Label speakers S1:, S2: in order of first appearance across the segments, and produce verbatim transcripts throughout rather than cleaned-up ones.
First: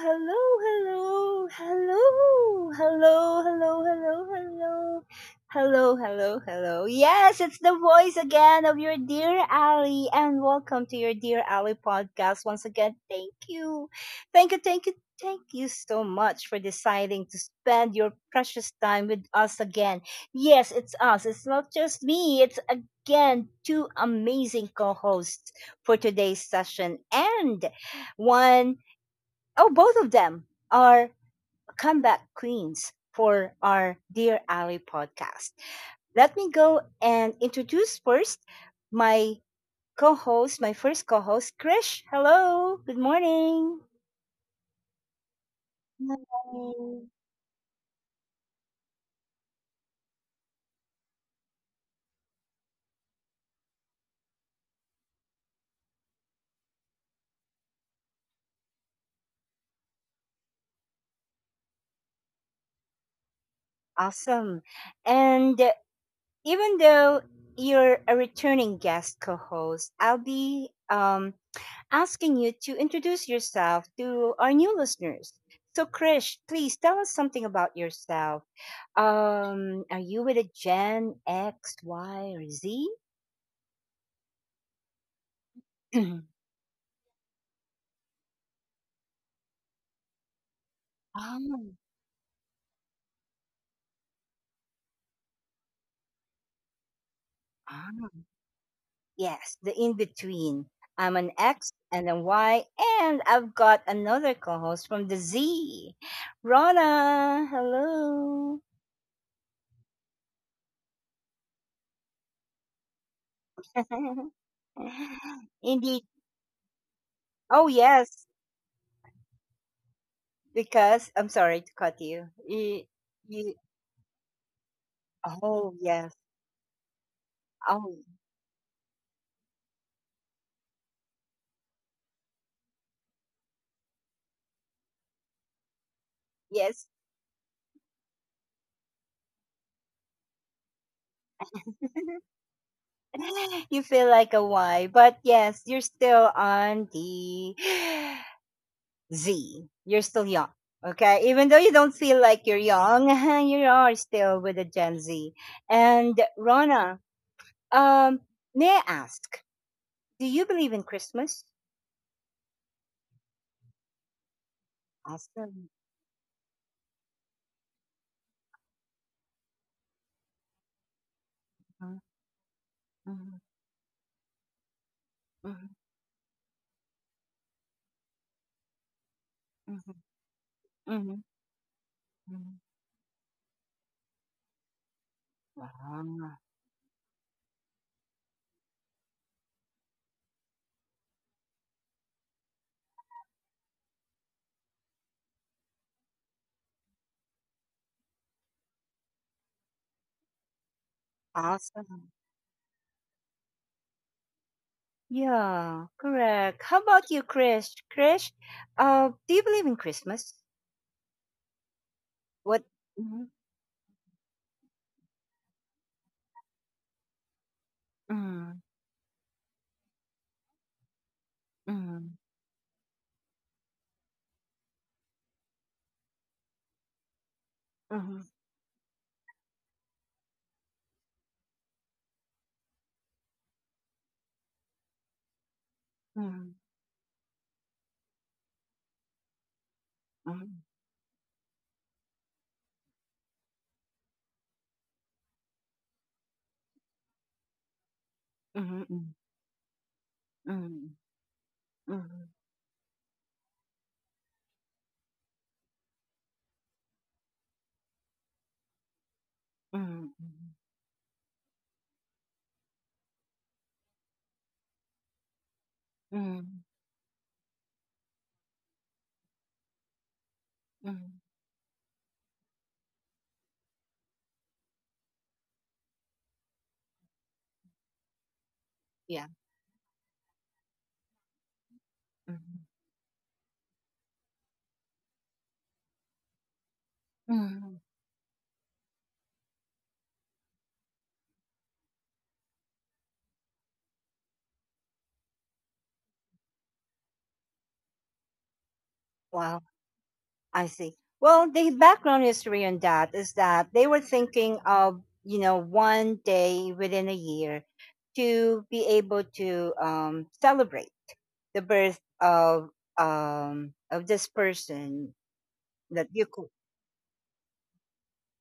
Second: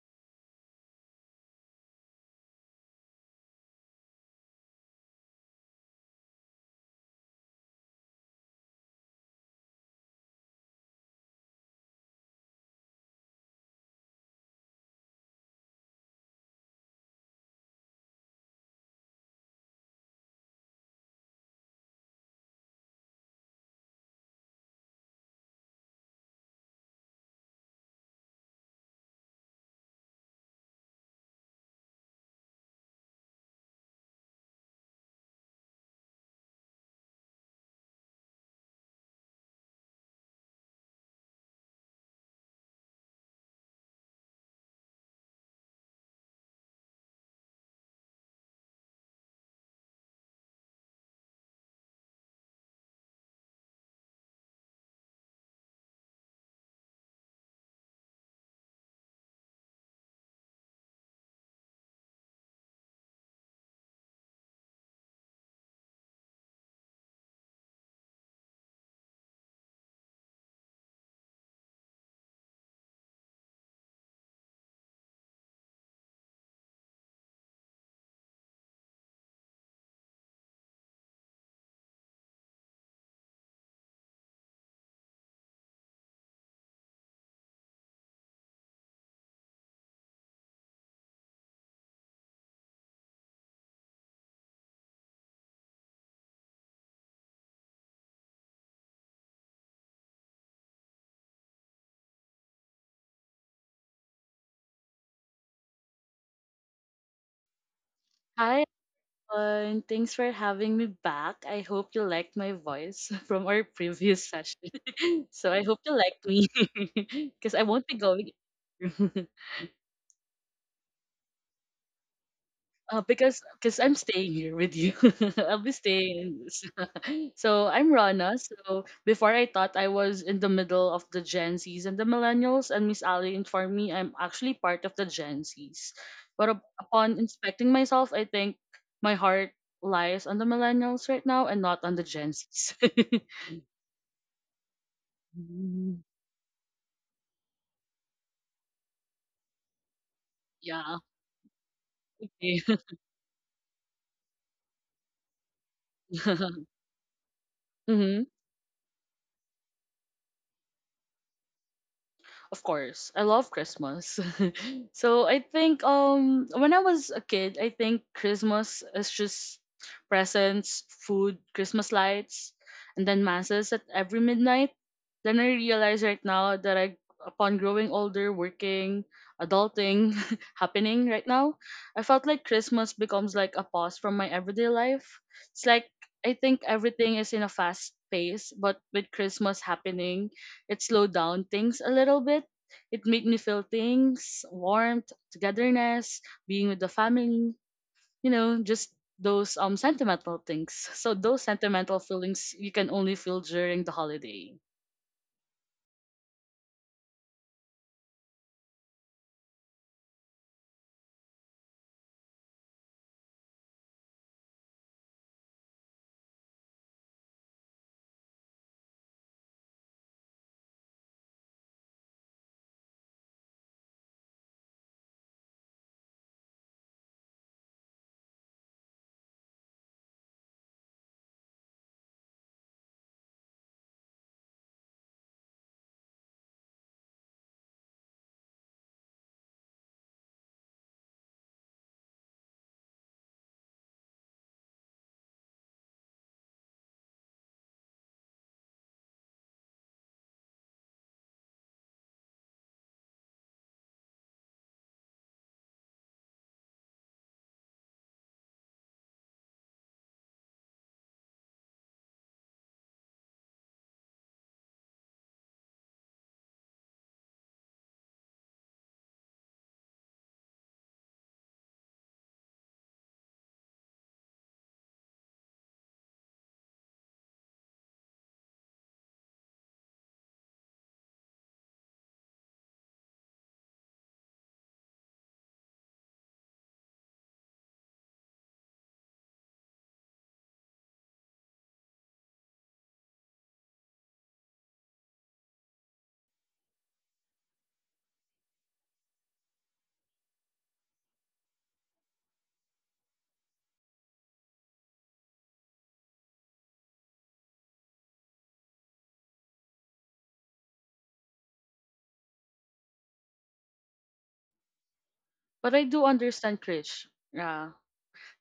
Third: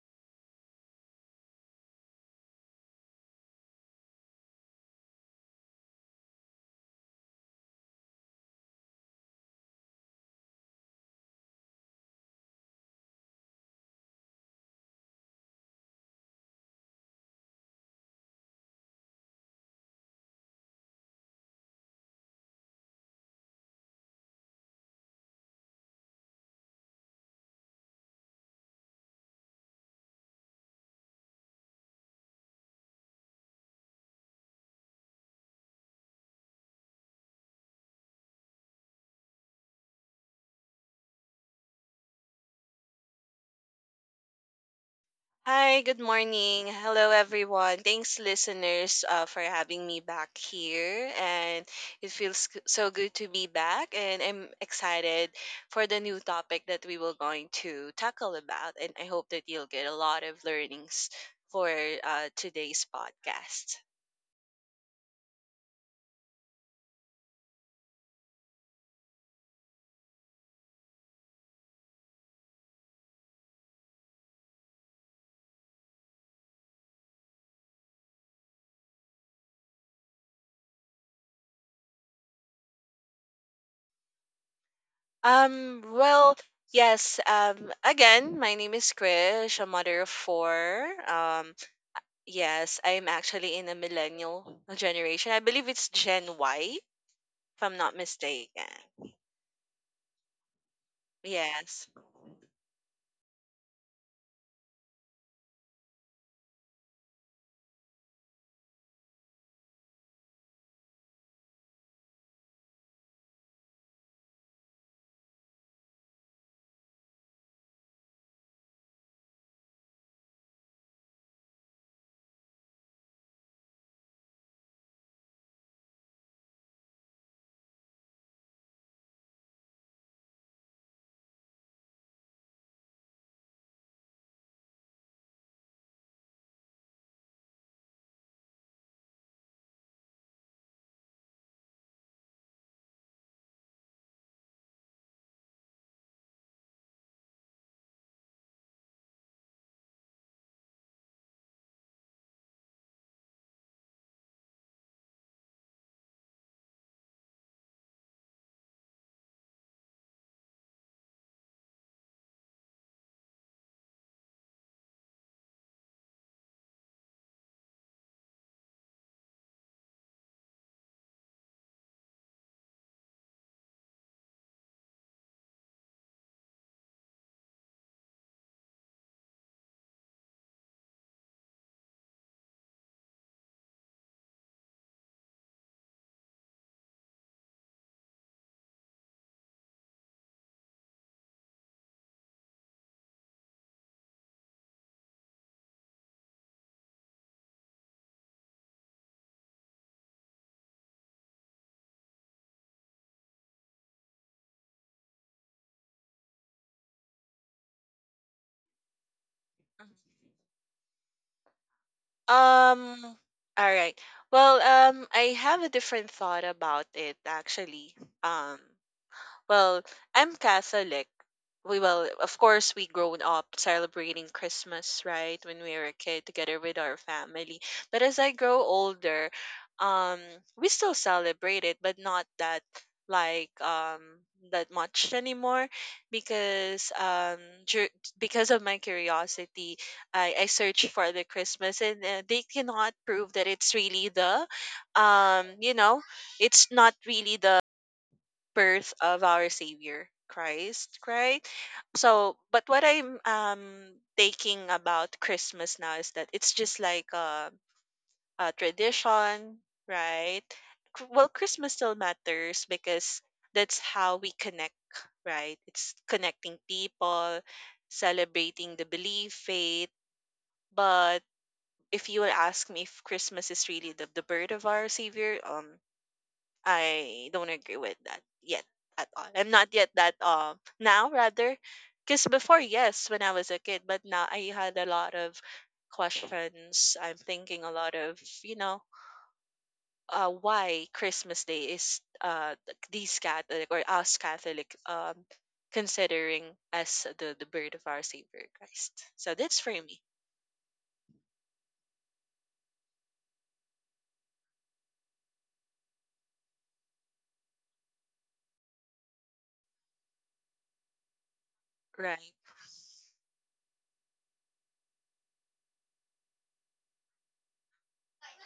S1: hello, hello, hello, hello, hello, hello, hello, hello, hello, hello. Yes, it's the voice again of your dear Ali, and welcome to your dear Ali podcast once again. Thank you, thank you, thank you, thank you so much for deciding to spend your precious time with us again. Yes, it's us. It's not just me. It's again two amazing co-hosts for today's session and one, oh, both of them are comeback queens for our Dear Ally podcast. Let me go and introduce first my co host, my first co host, Krish. Hello, good morning.
S2: Hi, good morning.
S1: Morning.
S2: Hello, everyone. Thanks, listeners, uh, for having me back here. And it feels g- so good to be back. And I'm excited for the new topic that we will going to tackle about. And I hope that you'll get a lot of learnings for uh, today's podcast.
S1: Awesome. And uh, even though you're a returning guest co-host, I'll be um asking you to introduce yourself to our new listeners. So, Krish, please tell us something about yourself. Um, are you with a Gen X, Y, or Z?
S2: Um, well, yes. Um, again, my name is Krish, a mother of four. Um,
S1: Um,
S2: yes, I'm actually in a millennial generation. I believe it's Gen Y if I'm not
S1: Ah,
S2: mistaken.
S1: yes, the in between. I'm an X
S2: Yes.
S1: and a Y, and I've got another co host from the Z. Rana, hello.
S3: Hi, everyone. Thanks for having me back. I hope you liked my voice from our previous session. so I hope you
S1: Indeed.
S3: liked me because I
S1: Oh,
S3: won't.
S1: yes, because I'm sorry to cut you.
S3: Uh, because
S1: You,
S3: because I'm staying here with you. I'll be
S1: Oh, yes.
S3: staying. So I'm
S1: Oh,
S3: Rana. So before I thought I was in the middle of the Gen Zs and the Millennials, and Miss Ali informed me I'm actually part of the Gen Zs. But up-
S1: yes.
S3: upon inspecting myself, I think my heart lies on the Millennials right now and not on the Gen Zs.
S1: You feel like a Y, but yes, you're
S3: Mhm.
S1: still on the Z. You're still young.
S3: Yeah.
S1: Okay, even though you don't feel like you're young, you are still with the Gen Z. And Rona, um,
S3: Mm-hmm.
S1: may I ask, do you believe in Christmas?
S3: Of course, I love Christmas. so I
S1: Awesome.
S3: think um when I was a kid, I think Christmas is just presents, food, Christmas
S1: Mhm,
S3: lights, and then
S1: mhm,
S3: masses at every midnight. Then I
S1: mhm,
S3: realize right now that I upon growing older, working,
S1: mhm,
S3: adulting happening right
S1: mhm,
S3: now, I felt like
S1: mhm.
S3: Christmas becomes like a pause from my everyday life. It's like I
S1: Wow.
S3: think everything is in a fast pace, but with Christmas happening, it slowed down things a little bit it made me feel things, warmth, togetherness, being with the family, you know, just those um sentimental things. So those sentimental
S1: Awesome.
S3: feelings you can only feel during the holiday.
S1: Yeah, correct. How about you, Krish? Krish, uh, do you believe in Christmas? What?
S2: Um,
S1: Mm,
S2: all right. Well, um, I have a different thought about it actually. Um,
S1: mm,
S2: Well, I'm Catholic. We well,
S1: mm,
S2: of course, we grown up celebrating Christmas, right, when we were a kid together with our family. But as
S1: mm,
S2: I grow older, um, we still celebrate it, but not that like um that much anymore
S1: mm,
S2: because um dur- because of my curiosity, i i
S1: mm,
S2: search for the Christmas, and uh, they cannot prove that it's really the um you know it's not really the
S1: mm,
S2: birth
S1: mm,
S2: of our Savior Christ,
S1: mm,
S2: right?
S1: mm,
S2: So, but what I'm um thinking about Christmas now is that it's just like a, a tradition,
S1: mm,
S2: right? Cr- Well, Christmas still matters because that's how we connect, right? It's connecting
S1: mm,
S2: people, celebrating the belief, faith. But
S1: mm,
S2: if you will ask me if Christmas is really the, the birth of our Savior, um, I don't agree with that yet at all.
S1: yeah,
S2: I'm not yet that um now rather because before
S1: mm,
S2: yes when I was a kid, but now I had a lot of questions. I'm thinking a
S1: mm.
S2: lot of you know uh why Christmas Day is uh th- these Catholic or us Catholic um considering as the the birth of our Savior Christ. So that's
S1: Wow,
S2: for me,
S1: I see. Well, the background history on that is that they were thinking of, you know, one day within a year to be able to um, celebrate the birth
S2: right?
S1: of um of this person
S3: But I do
S1: that you could.
S3: understand Krish. Yeah.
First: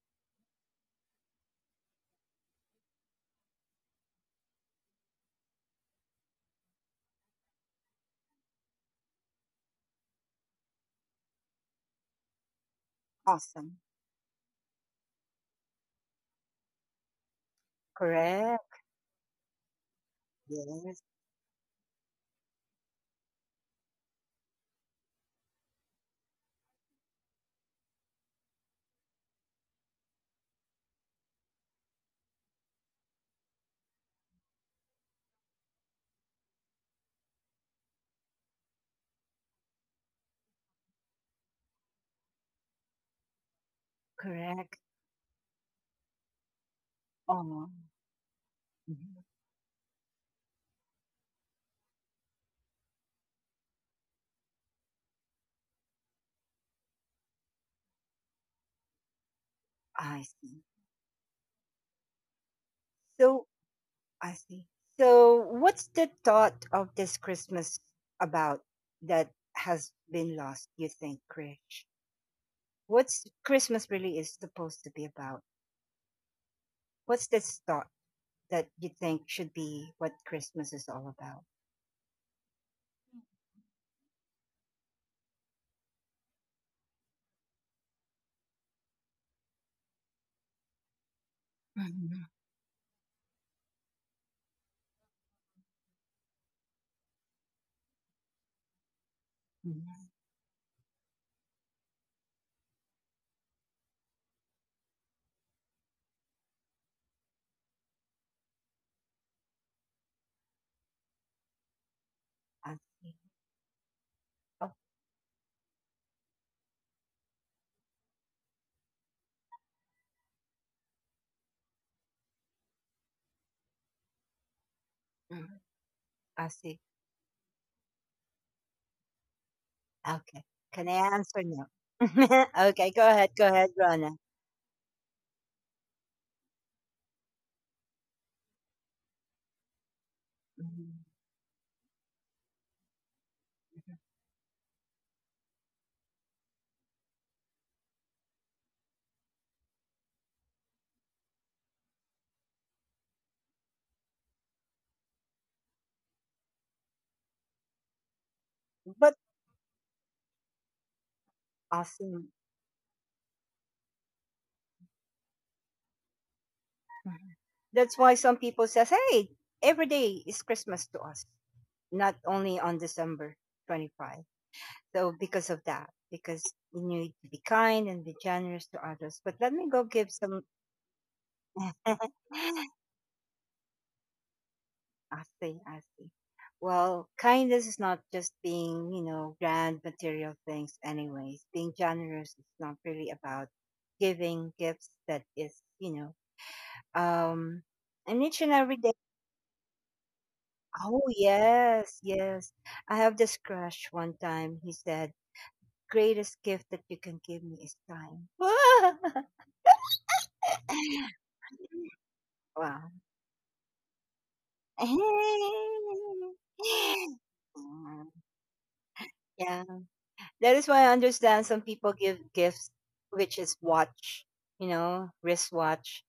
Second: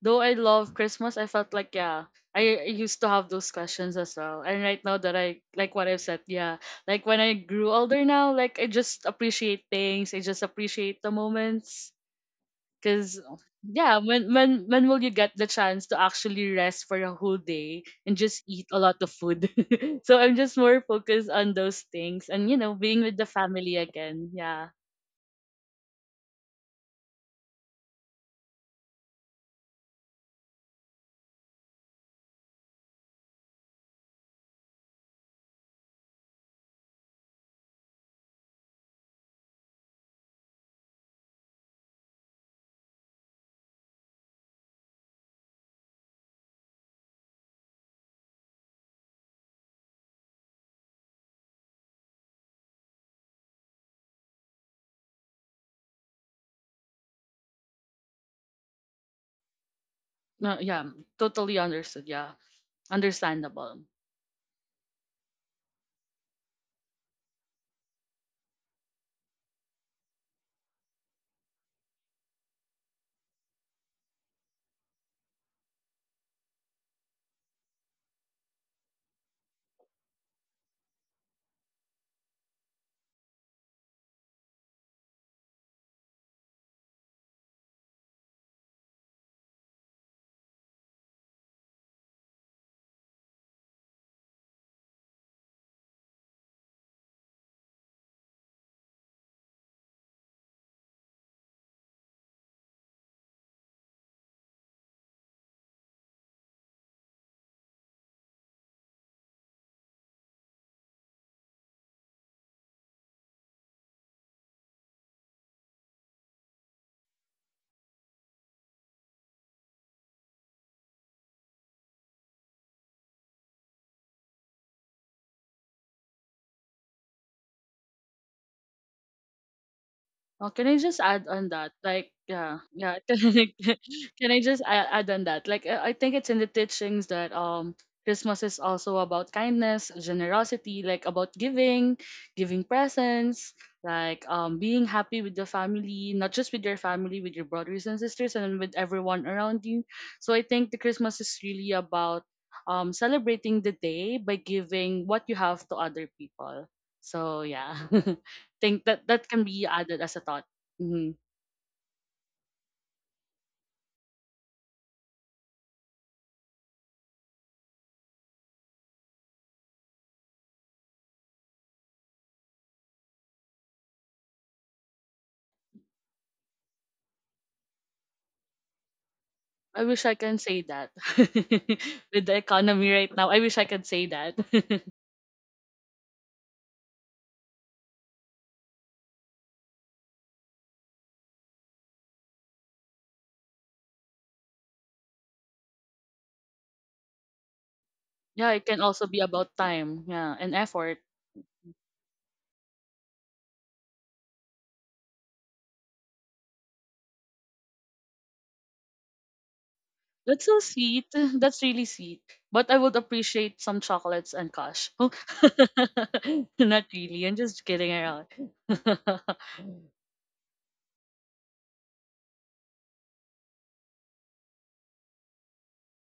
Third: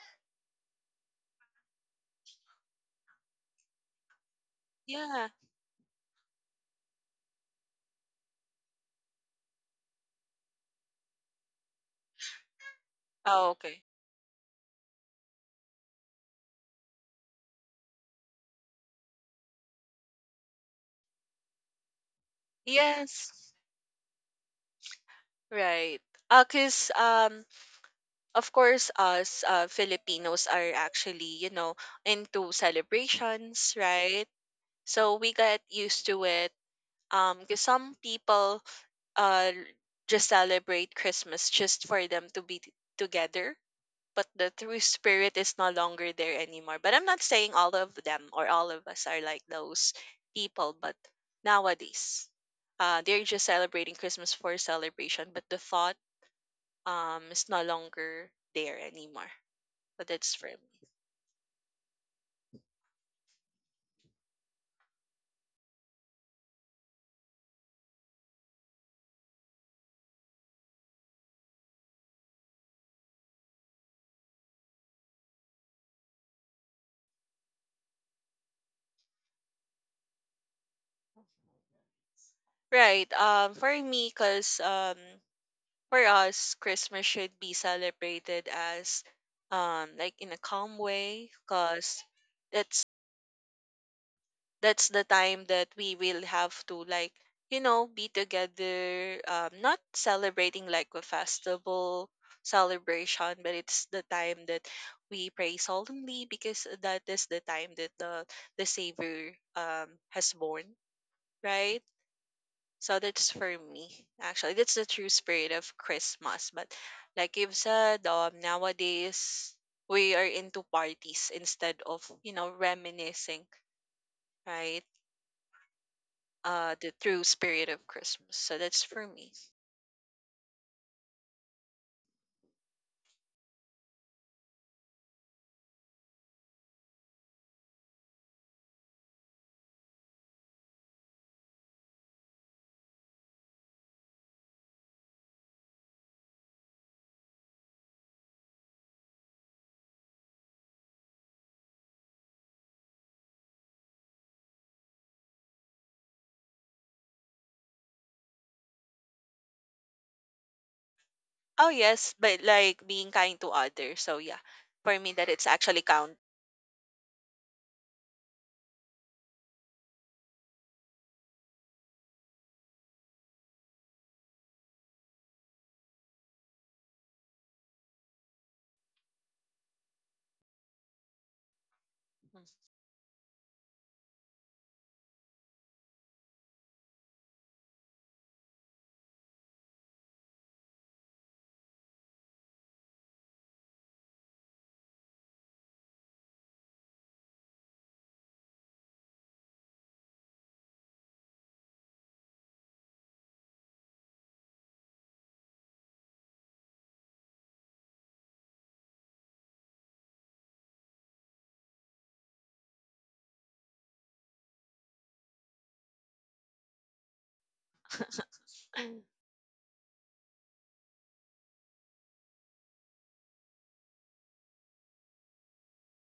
S3: Though I love Christmas, I felt like yeah, I I used to have those questions as well. And right now that
S2: Yeah.
S3: I like what I've said, yeah. Like when I grew older now, like I just appreciate things. I just appreciate the moments. Cause
S2: Oh,
S1: Awesome.
S2: okay.
S3: yeah, when when when will you get the chance to actually rest for a whole day and just eat a
S1: Correct.
S3: lot of food? so I'm just more
S1: Yes.
S3: focused on those things and you know being with the
S2: Yes.
S3: family again. Yeah,
S2: Right. Uh, cause um of course us uh, Filipinos are actually, you know, into celebrations, right, so we get used to it um because some people uh just celebrate Christmas just for them to be t- together, but the
S1: Correct.
S2: true spirit is no longer there anymore. But I'm not saying
S1: Oh.
S2: all of them or all of us
S1: Mhm.
S2: are like those people, but nowadays uh they're just celebrating Christmas for celebration, but the thought um is no longer there anymore. But
S1: I
S2: that's for
S1: see.
S3: no, yeah,
S2: me.
S3: totally understood. Yeah,
S1: so
S3: understandable.
S1: i see so what's the thought of this Christmas about that has been lost, you think, Krish? What's Christmas really is supposed to be about? What's this thought that you think should be what Christmas is all about?
S2: Right. Um, for me, cause um, for us, Christmas should be celebrated as um, like in a calm way, cause
S1: Mhm,
S2: that's that's the time that we will have to, like, you know, be together. Um, not
S1: mhm.
S2: celebrating like a festival celebration, but it's the time that we pray solemnly because that is the time that the the Savior um has born. Right.
S1: I
S2: So
S1: see.
S2: that's for me, actually. That's
S1: Oh,
S2: the true spirit of Christmas. But like you've said, um, nowadays we are into parties instead of, you know, reminiscing, right?
S1: mhm, I
S2: Uh,
S1: see.
S2: the true spirit of Christmas. So that's for me.
S3: Oh,
S1: Okay.
S3: can I just
S1: Can I
S3: add on
S1: answer
S3: that?
S1: now?
S3: Like, yeah, yeah,
S1: Okay, go ahead. Go
S3: Can
S1: ahead, Rona.
S3: I just add, add on that? Like, I I think it's in the teachings that um Christmas is also about kindness, generosity, like
S1: Mhm.
S3: about giving, giving presents, like um being happy with the family, not just with your family, with your brothers and sisters, and with everyone around you. So I think the Christmas is really about um celebrating the day by giving what you have to other people. So yeah, think that
S1: But
S3: that can be added as a thought. Mm-hmm.
S2: Oh, yes,
S1: awesome.
S2: but like being kind to others. So yeah, for me, that it's actually count.
S1: Mhm. That's why some people says, "Hey, every day is Christmas to us, not only on December twenty twenty five." So because of that, because we need to be kind and be generous to others. But let me go
S3: I wish
S1: give
S3: I can
S1: some.
S3: say that. With the economy right now, I wish I could say that.
S1: I see, I see. Well, kindness is not just being, you know, grand material things, anyways. Being generous is not really about giving gifts that is, you know, um, and each and
S3: yeah, it
S1: every
S3: can
S1: day.
S3: also be about time, yeah, and
S1: Oh,
S3: effort.
S1: yes, yes. I have this crush one time. He said, greatest gift that you can give me is time.
S3: That's so sweet. That's really sweet. But I
S1: Wow.
S3: would appreciate some chocolates and cash. Oh, not really. I'm just kidding around.
S1: Yeah. That is why I understand some people give gifts, which is watch, you know, wristwatch,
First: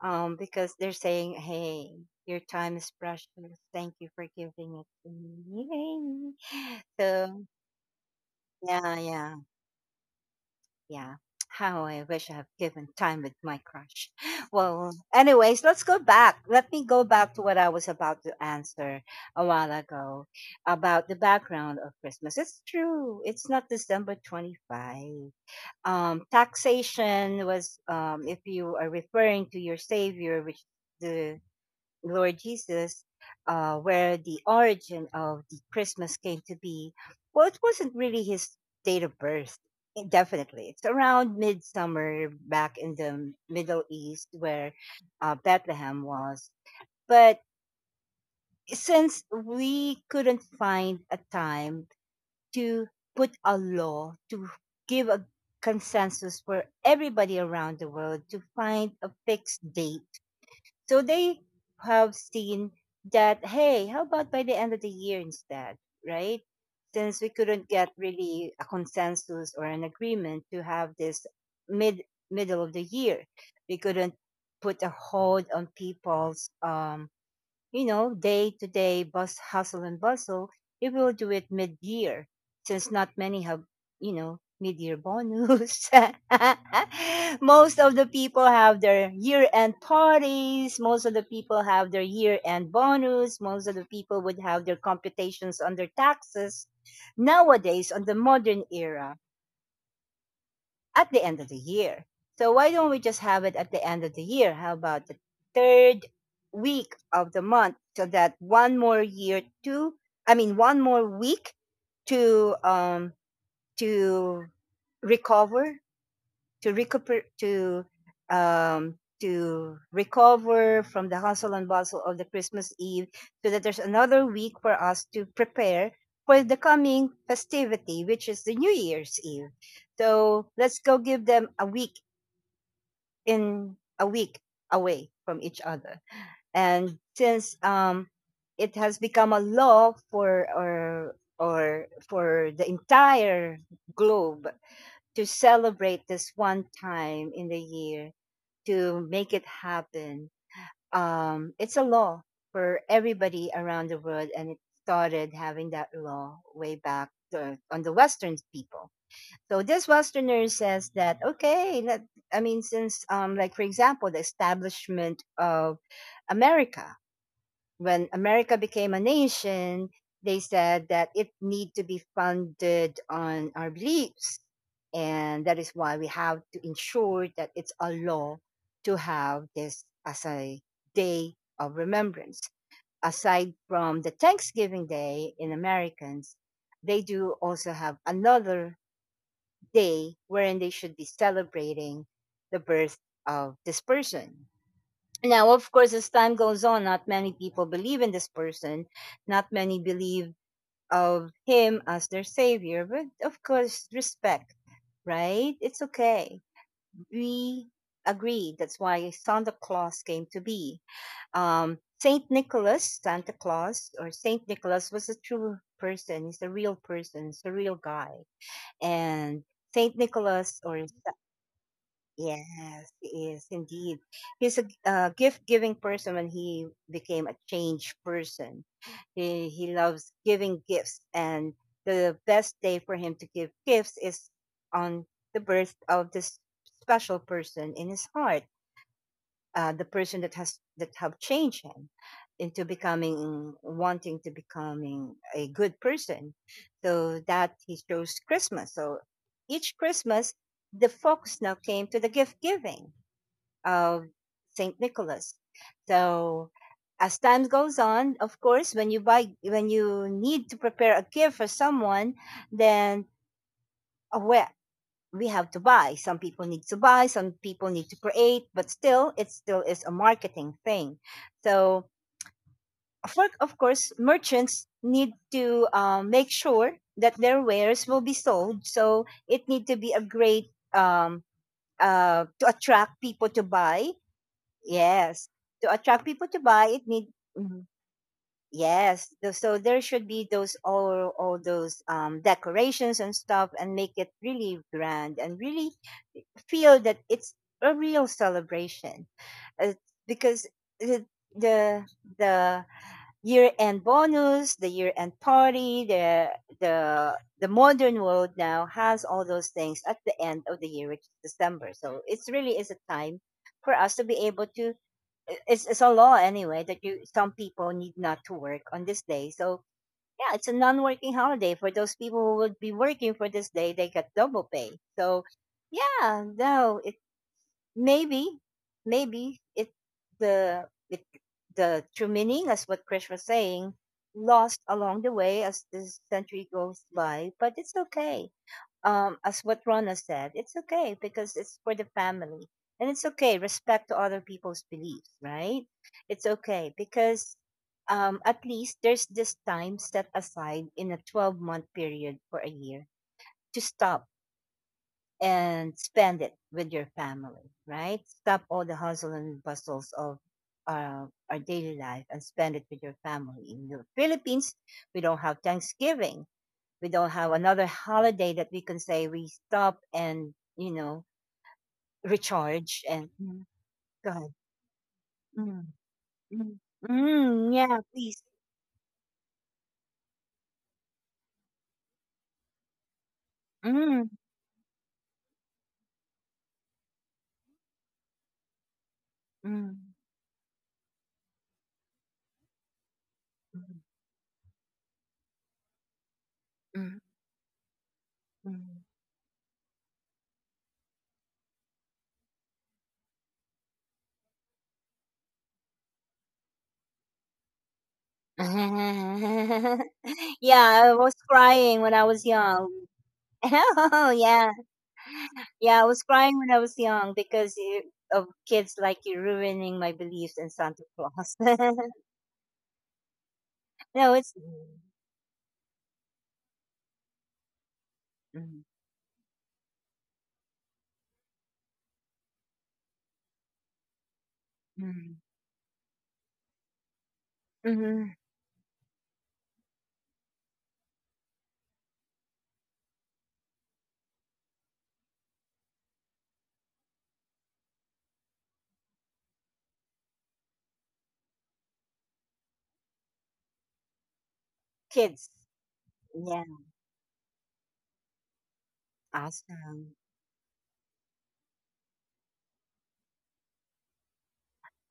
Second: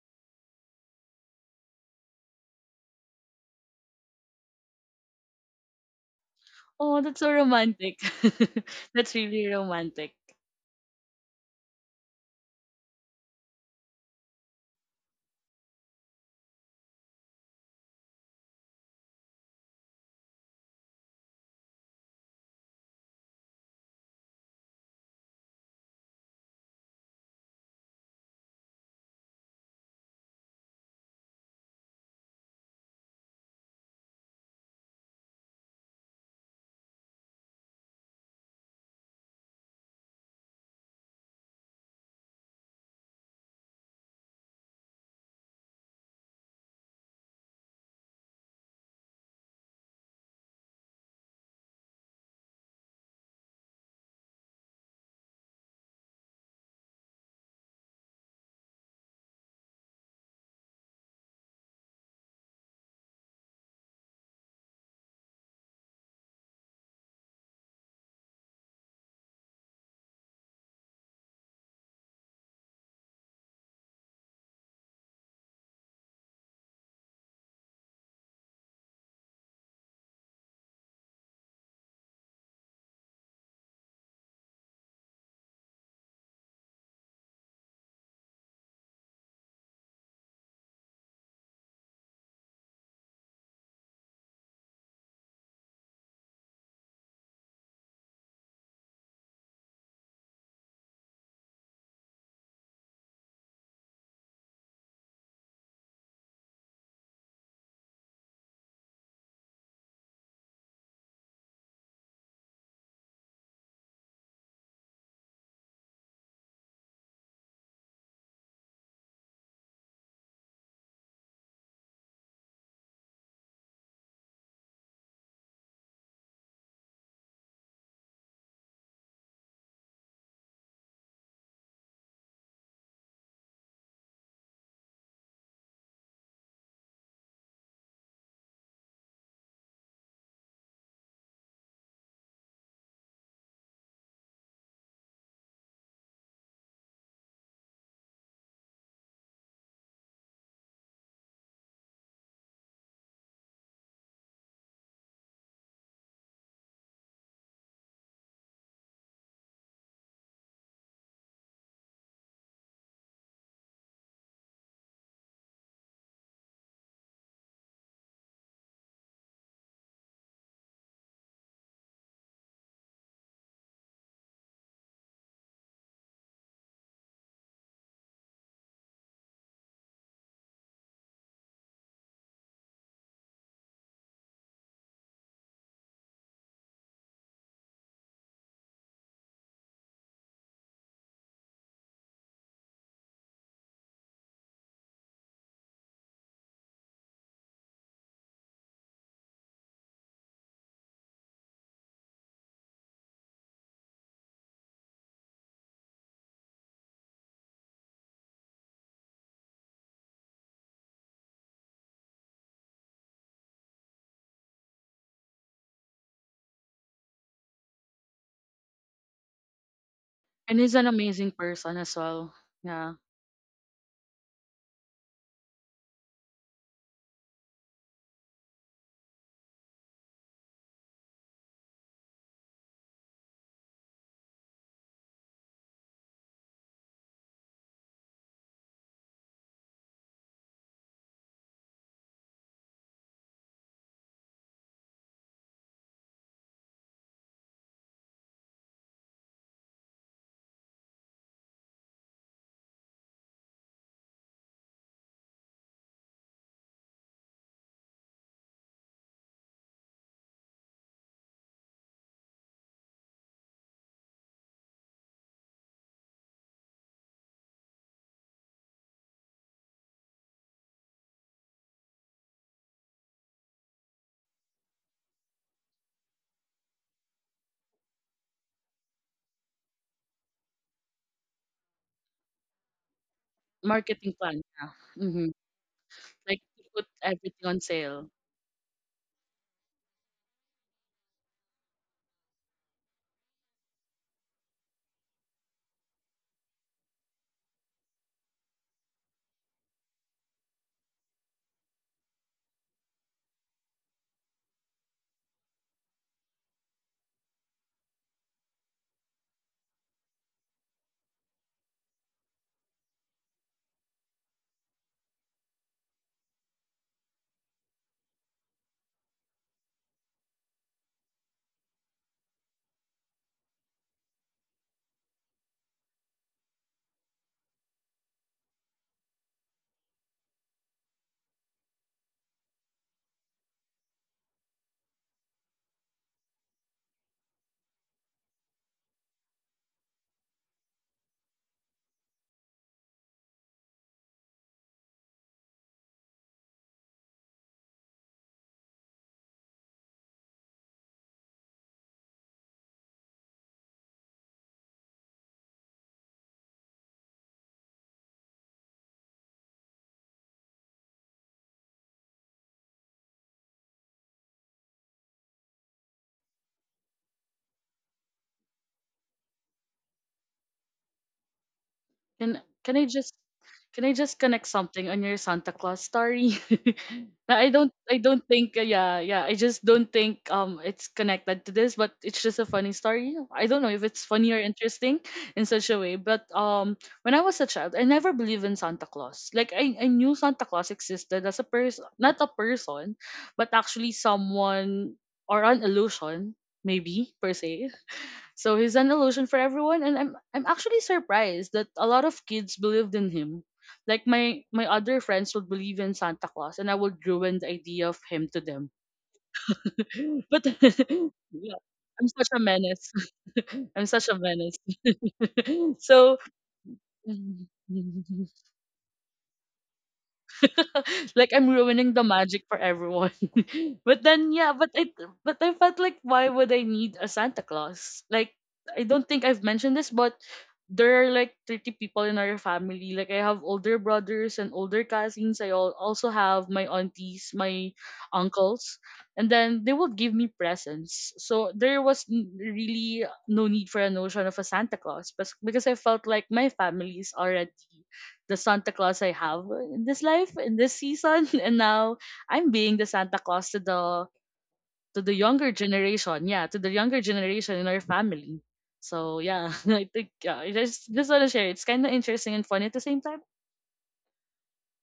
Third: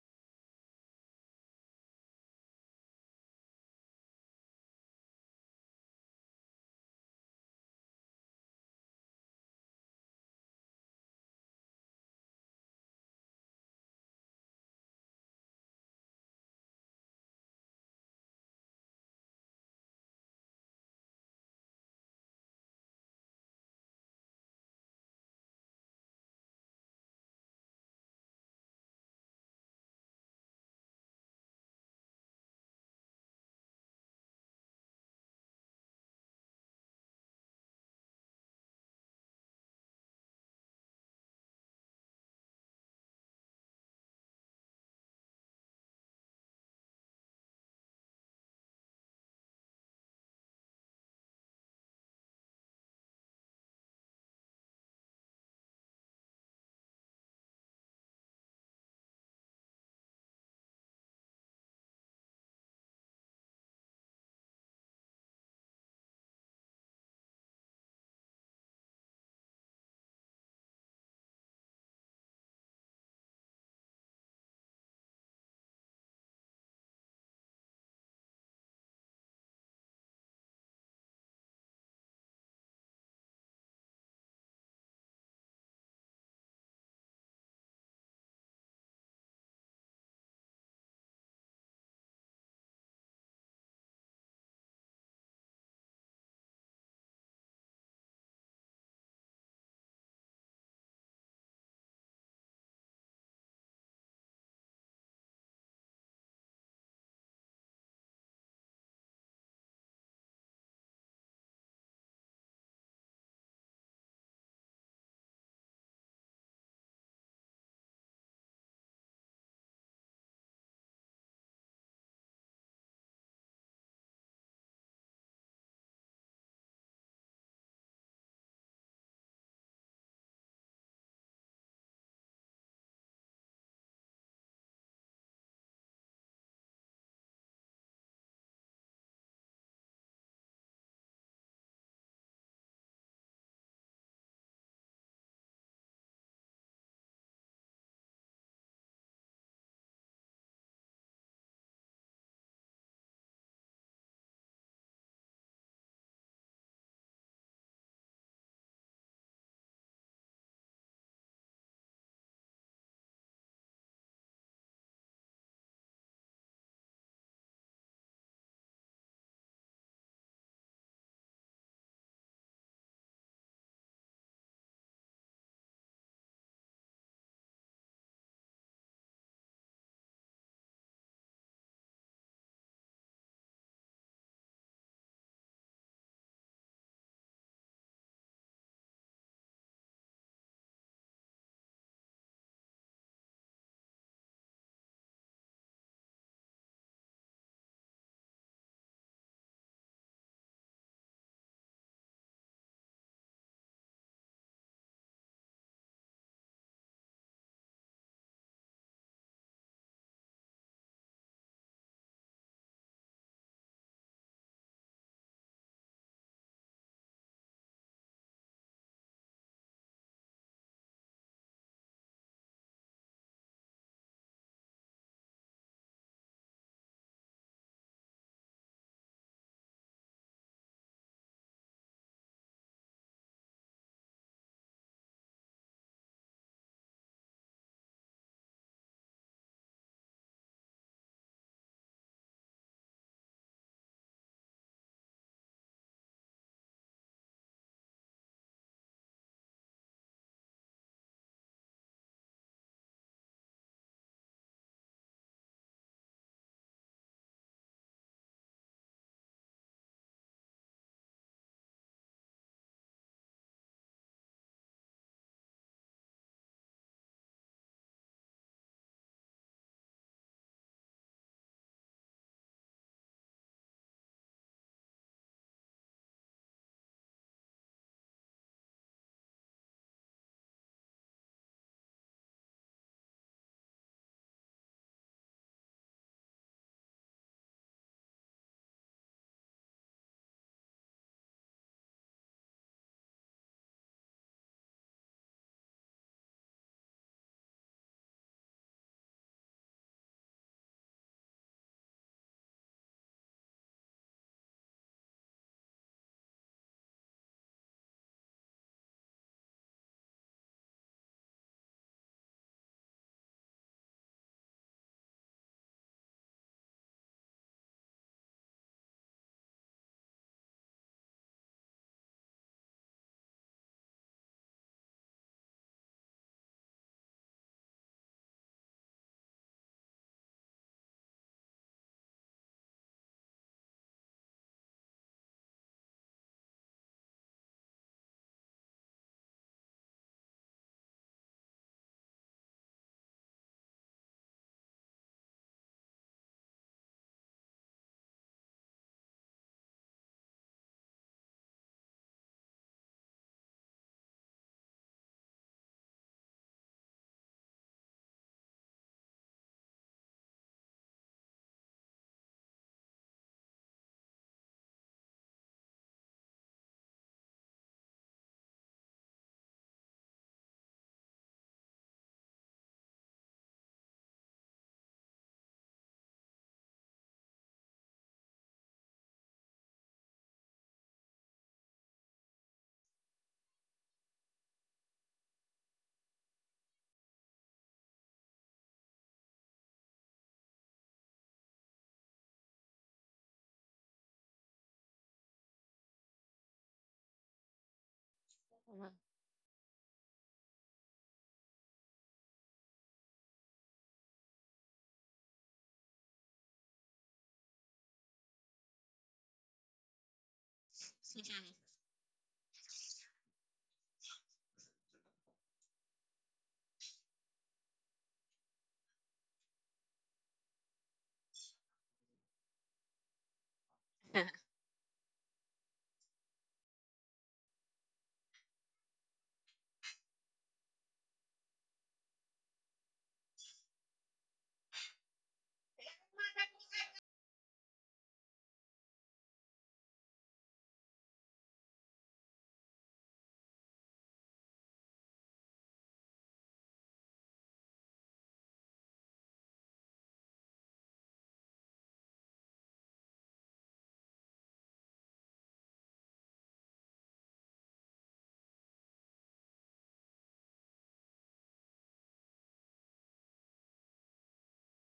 S1: um, because they're saying, "Hey, your time is precious. Thank you for giving it to me." Yay.
S3: oh, that's so
S1: So
S3: romantic.
S1: yeah,
S3: that's
S1: yeah,
S3: really romantic.
S1: yeah. How I wish I have given time with my crush. Well, anyways, let's go back. Let me go back to what I was about to answer a while ago about the background of Christmas. It's true. It's not December twenty-fifth. um, taxation was, um, if you are referring to your Savior, which the Lord Jesus, uh, where the origin of the Christmas came to be, well, it wasn't really his date of birth. eh, Definitely, it's around midsummer back in the Middle East where uh, Bethlehem was. But since we couldn't find a time to put a law to give a consensus for everybody around the world to find a fixed date. So they have seen that, hey, how about by the end of the year instead, right? Since we couldn't get really a consensus or an agreement to have this mid middle of the year, we couldn't put a hold on people's um, you know, day to day bus hustle and bustle, we will do it mid year since not many have, you know, mid year bonus. Most of the people have their year end parties. Most of the people have their year end bonus. Most of the people would have their computations on their taxes. Nowadays, on the modern era, at the end of the year. So why don't we just have it at the end of the year? How about the third week of the month so that one more year to I mean one more week to um to recover to recuper to um, to recover from the hustle and bustle of the Christmas Eve, so that there's another week for us to prepare for the coming festivity, which is the New Year's Eve. So let's go give them a week in a week away from each other. And since um, it has become a law for or or for the entire globe to celebrate this one time in the year to make it happen. Um, it's a law for everybody around the world, and it started having that law way back the, on the Western people. So this Westerner says that okay, let, I mean, since um, like for example, the establishment of America when America became a nation, they said that it need to be founded on our beliefs. And that is why we have to ensure that it's a law to have this as a day of remembrance. Aside from the Thanksgiving Day in Americans, they do also have another day wherein they should be celebrating the birth of this person. Now, of course, as time goes on, not many people believe in this person. Not many believe of him as their savior. But of course, respect, right? It's okay. We agree. That's why Santa Claus came to be. Um, Saint Nicholas, Santa Claus, or Saint Nicholas was a true person. He's a real person. He's a real guy. And Saint
S3: And
S1: Nicholas,
S3: he's
S1: or—
S3: an amazing person as well.
S1: Yes,
S3: Yeah.
S1: he is indeed. He's a uh, gift-giving person when he became a changed person. He he loves giving gifts, and the best day for him to give gifts is on the birth of this special person in his heart, uh, the person that has that have changed him into becoming wanting to becoming a good person, so that he chose Christmas. So each Christmas, the focus now came to the gift giving of Saint Nicholas. So as time goes on, of course, when you buy when you need to prepare a gift for someone, then aware we have to buy. Some people need to buy, some people need to create, but still, it still is a marketing thing. So, for, of course, merchants need to uh, make sure that their wares will be sold. So, it need to be a great um, uh, to attract people to buy.
S3: Marketing plan. Yeah.
S1: Yes, to attract people to
S3: Like
S1: buy, it need.
S3: everything on sale.
S1: Yes, tho- so there should be those all all those um, decorations and stuff, and make it really grand and really feel that it's a real celebration, uh, because the the the year end bonus, the year end party, the the the modern world now has all those things at the end of the year, which is December. So it's really is a time for us to be able to i- it's it's a law anyway that you some people need not to work on this day. So yeah, it's a non-working holiday for those people who would be working for this day. They get double pay. So yeah, no, it maybe maybe it the it the true meaning as what Krish was saying lost along the way as this century goes by, but it's okay. um, as what Rona said, it's okay because it's for the family. And it's okay, respect to other people's beliefs, right? It's okay because um, at least there's this time set aside in a twelve month period for a year to stop and spend it with your family, right? Stop all the hustle and bustles of our, our daily life and spend it with your family. In the Philippines, we don't have Thanksgiving. We don't have another holiday that we can say we stop and you know
S3: Can can
S1: recharge
S3: I
S1: and—
S3: just
S1: Mm,
S3: can I
S1: go
S3: just
S1: ahead.
S3: connect something on your Santa
S1: Mm,
S3: Claus story?
S1: mm,
S3: Na, I
S1: mm,
S3: don't
S1: yeah,
S3: I
S1: please.
S3: don't think uh, yeah, yeah, I just don't think um it's connected to this, but it's just a funny story. I don't know if it's
S1: Mm,
S3: funny or interesting in such a way, but um when I was a child, I never believed in Santa Claus. Like I I
S1: mm,
S3: knew Santa Claus existed as a person, not a person, but
S1: mm,
S3: actually someone or an illusion
S1: mm,
S3: maybe per se, so he's
S1: mm.
S2: Mhm.
S3: an illusion for everyone, and I'm I'm actually surprised that a lot of kids believed in him. Like my my other friends would believe in Santa Claus, and I would ruin the idea of him to them. But
S1: Yeah, I was crying when I was
S3: such a
S1: young.
S3: menace,
S1: Oh
S3: such a
S1: yeah,
S3: menace.
S1: yeah, I was
S3: So
S1: crying when I was young because you, of kids like you ruining my beliefs in Santa
S3: like
S1: Claus.
S3: I'm ruining the magic for everyone. but
S1: No, it's—
S3: then yeah, but it but I felt like why would I need a Santa Claus? Like
S1: Mm,
S3: I don't think I've mentioned this, but there are like thirty people in our family. Like I have older brothers and older
S1: mm,
S3: cousins. I al- also have my aunties,
S1: mm,
S3: my
S1: mhm.
S3: uncles, and then they would give me presents. So there was n- really no need for a notion of a Santa Claus bas- because I felt like my family is already the Santa Claus I have in this life, in this season, and now I'm being the Santa Claus to the to the
S1: Kids.
S3: younger generation.
S1: Yeah.
S3: Yeah, to the younger generation in our family. So yeah, I
S1: Awesome.
S3: think yeah, I just just wanna share. It's kind of interesting and funny at the same time.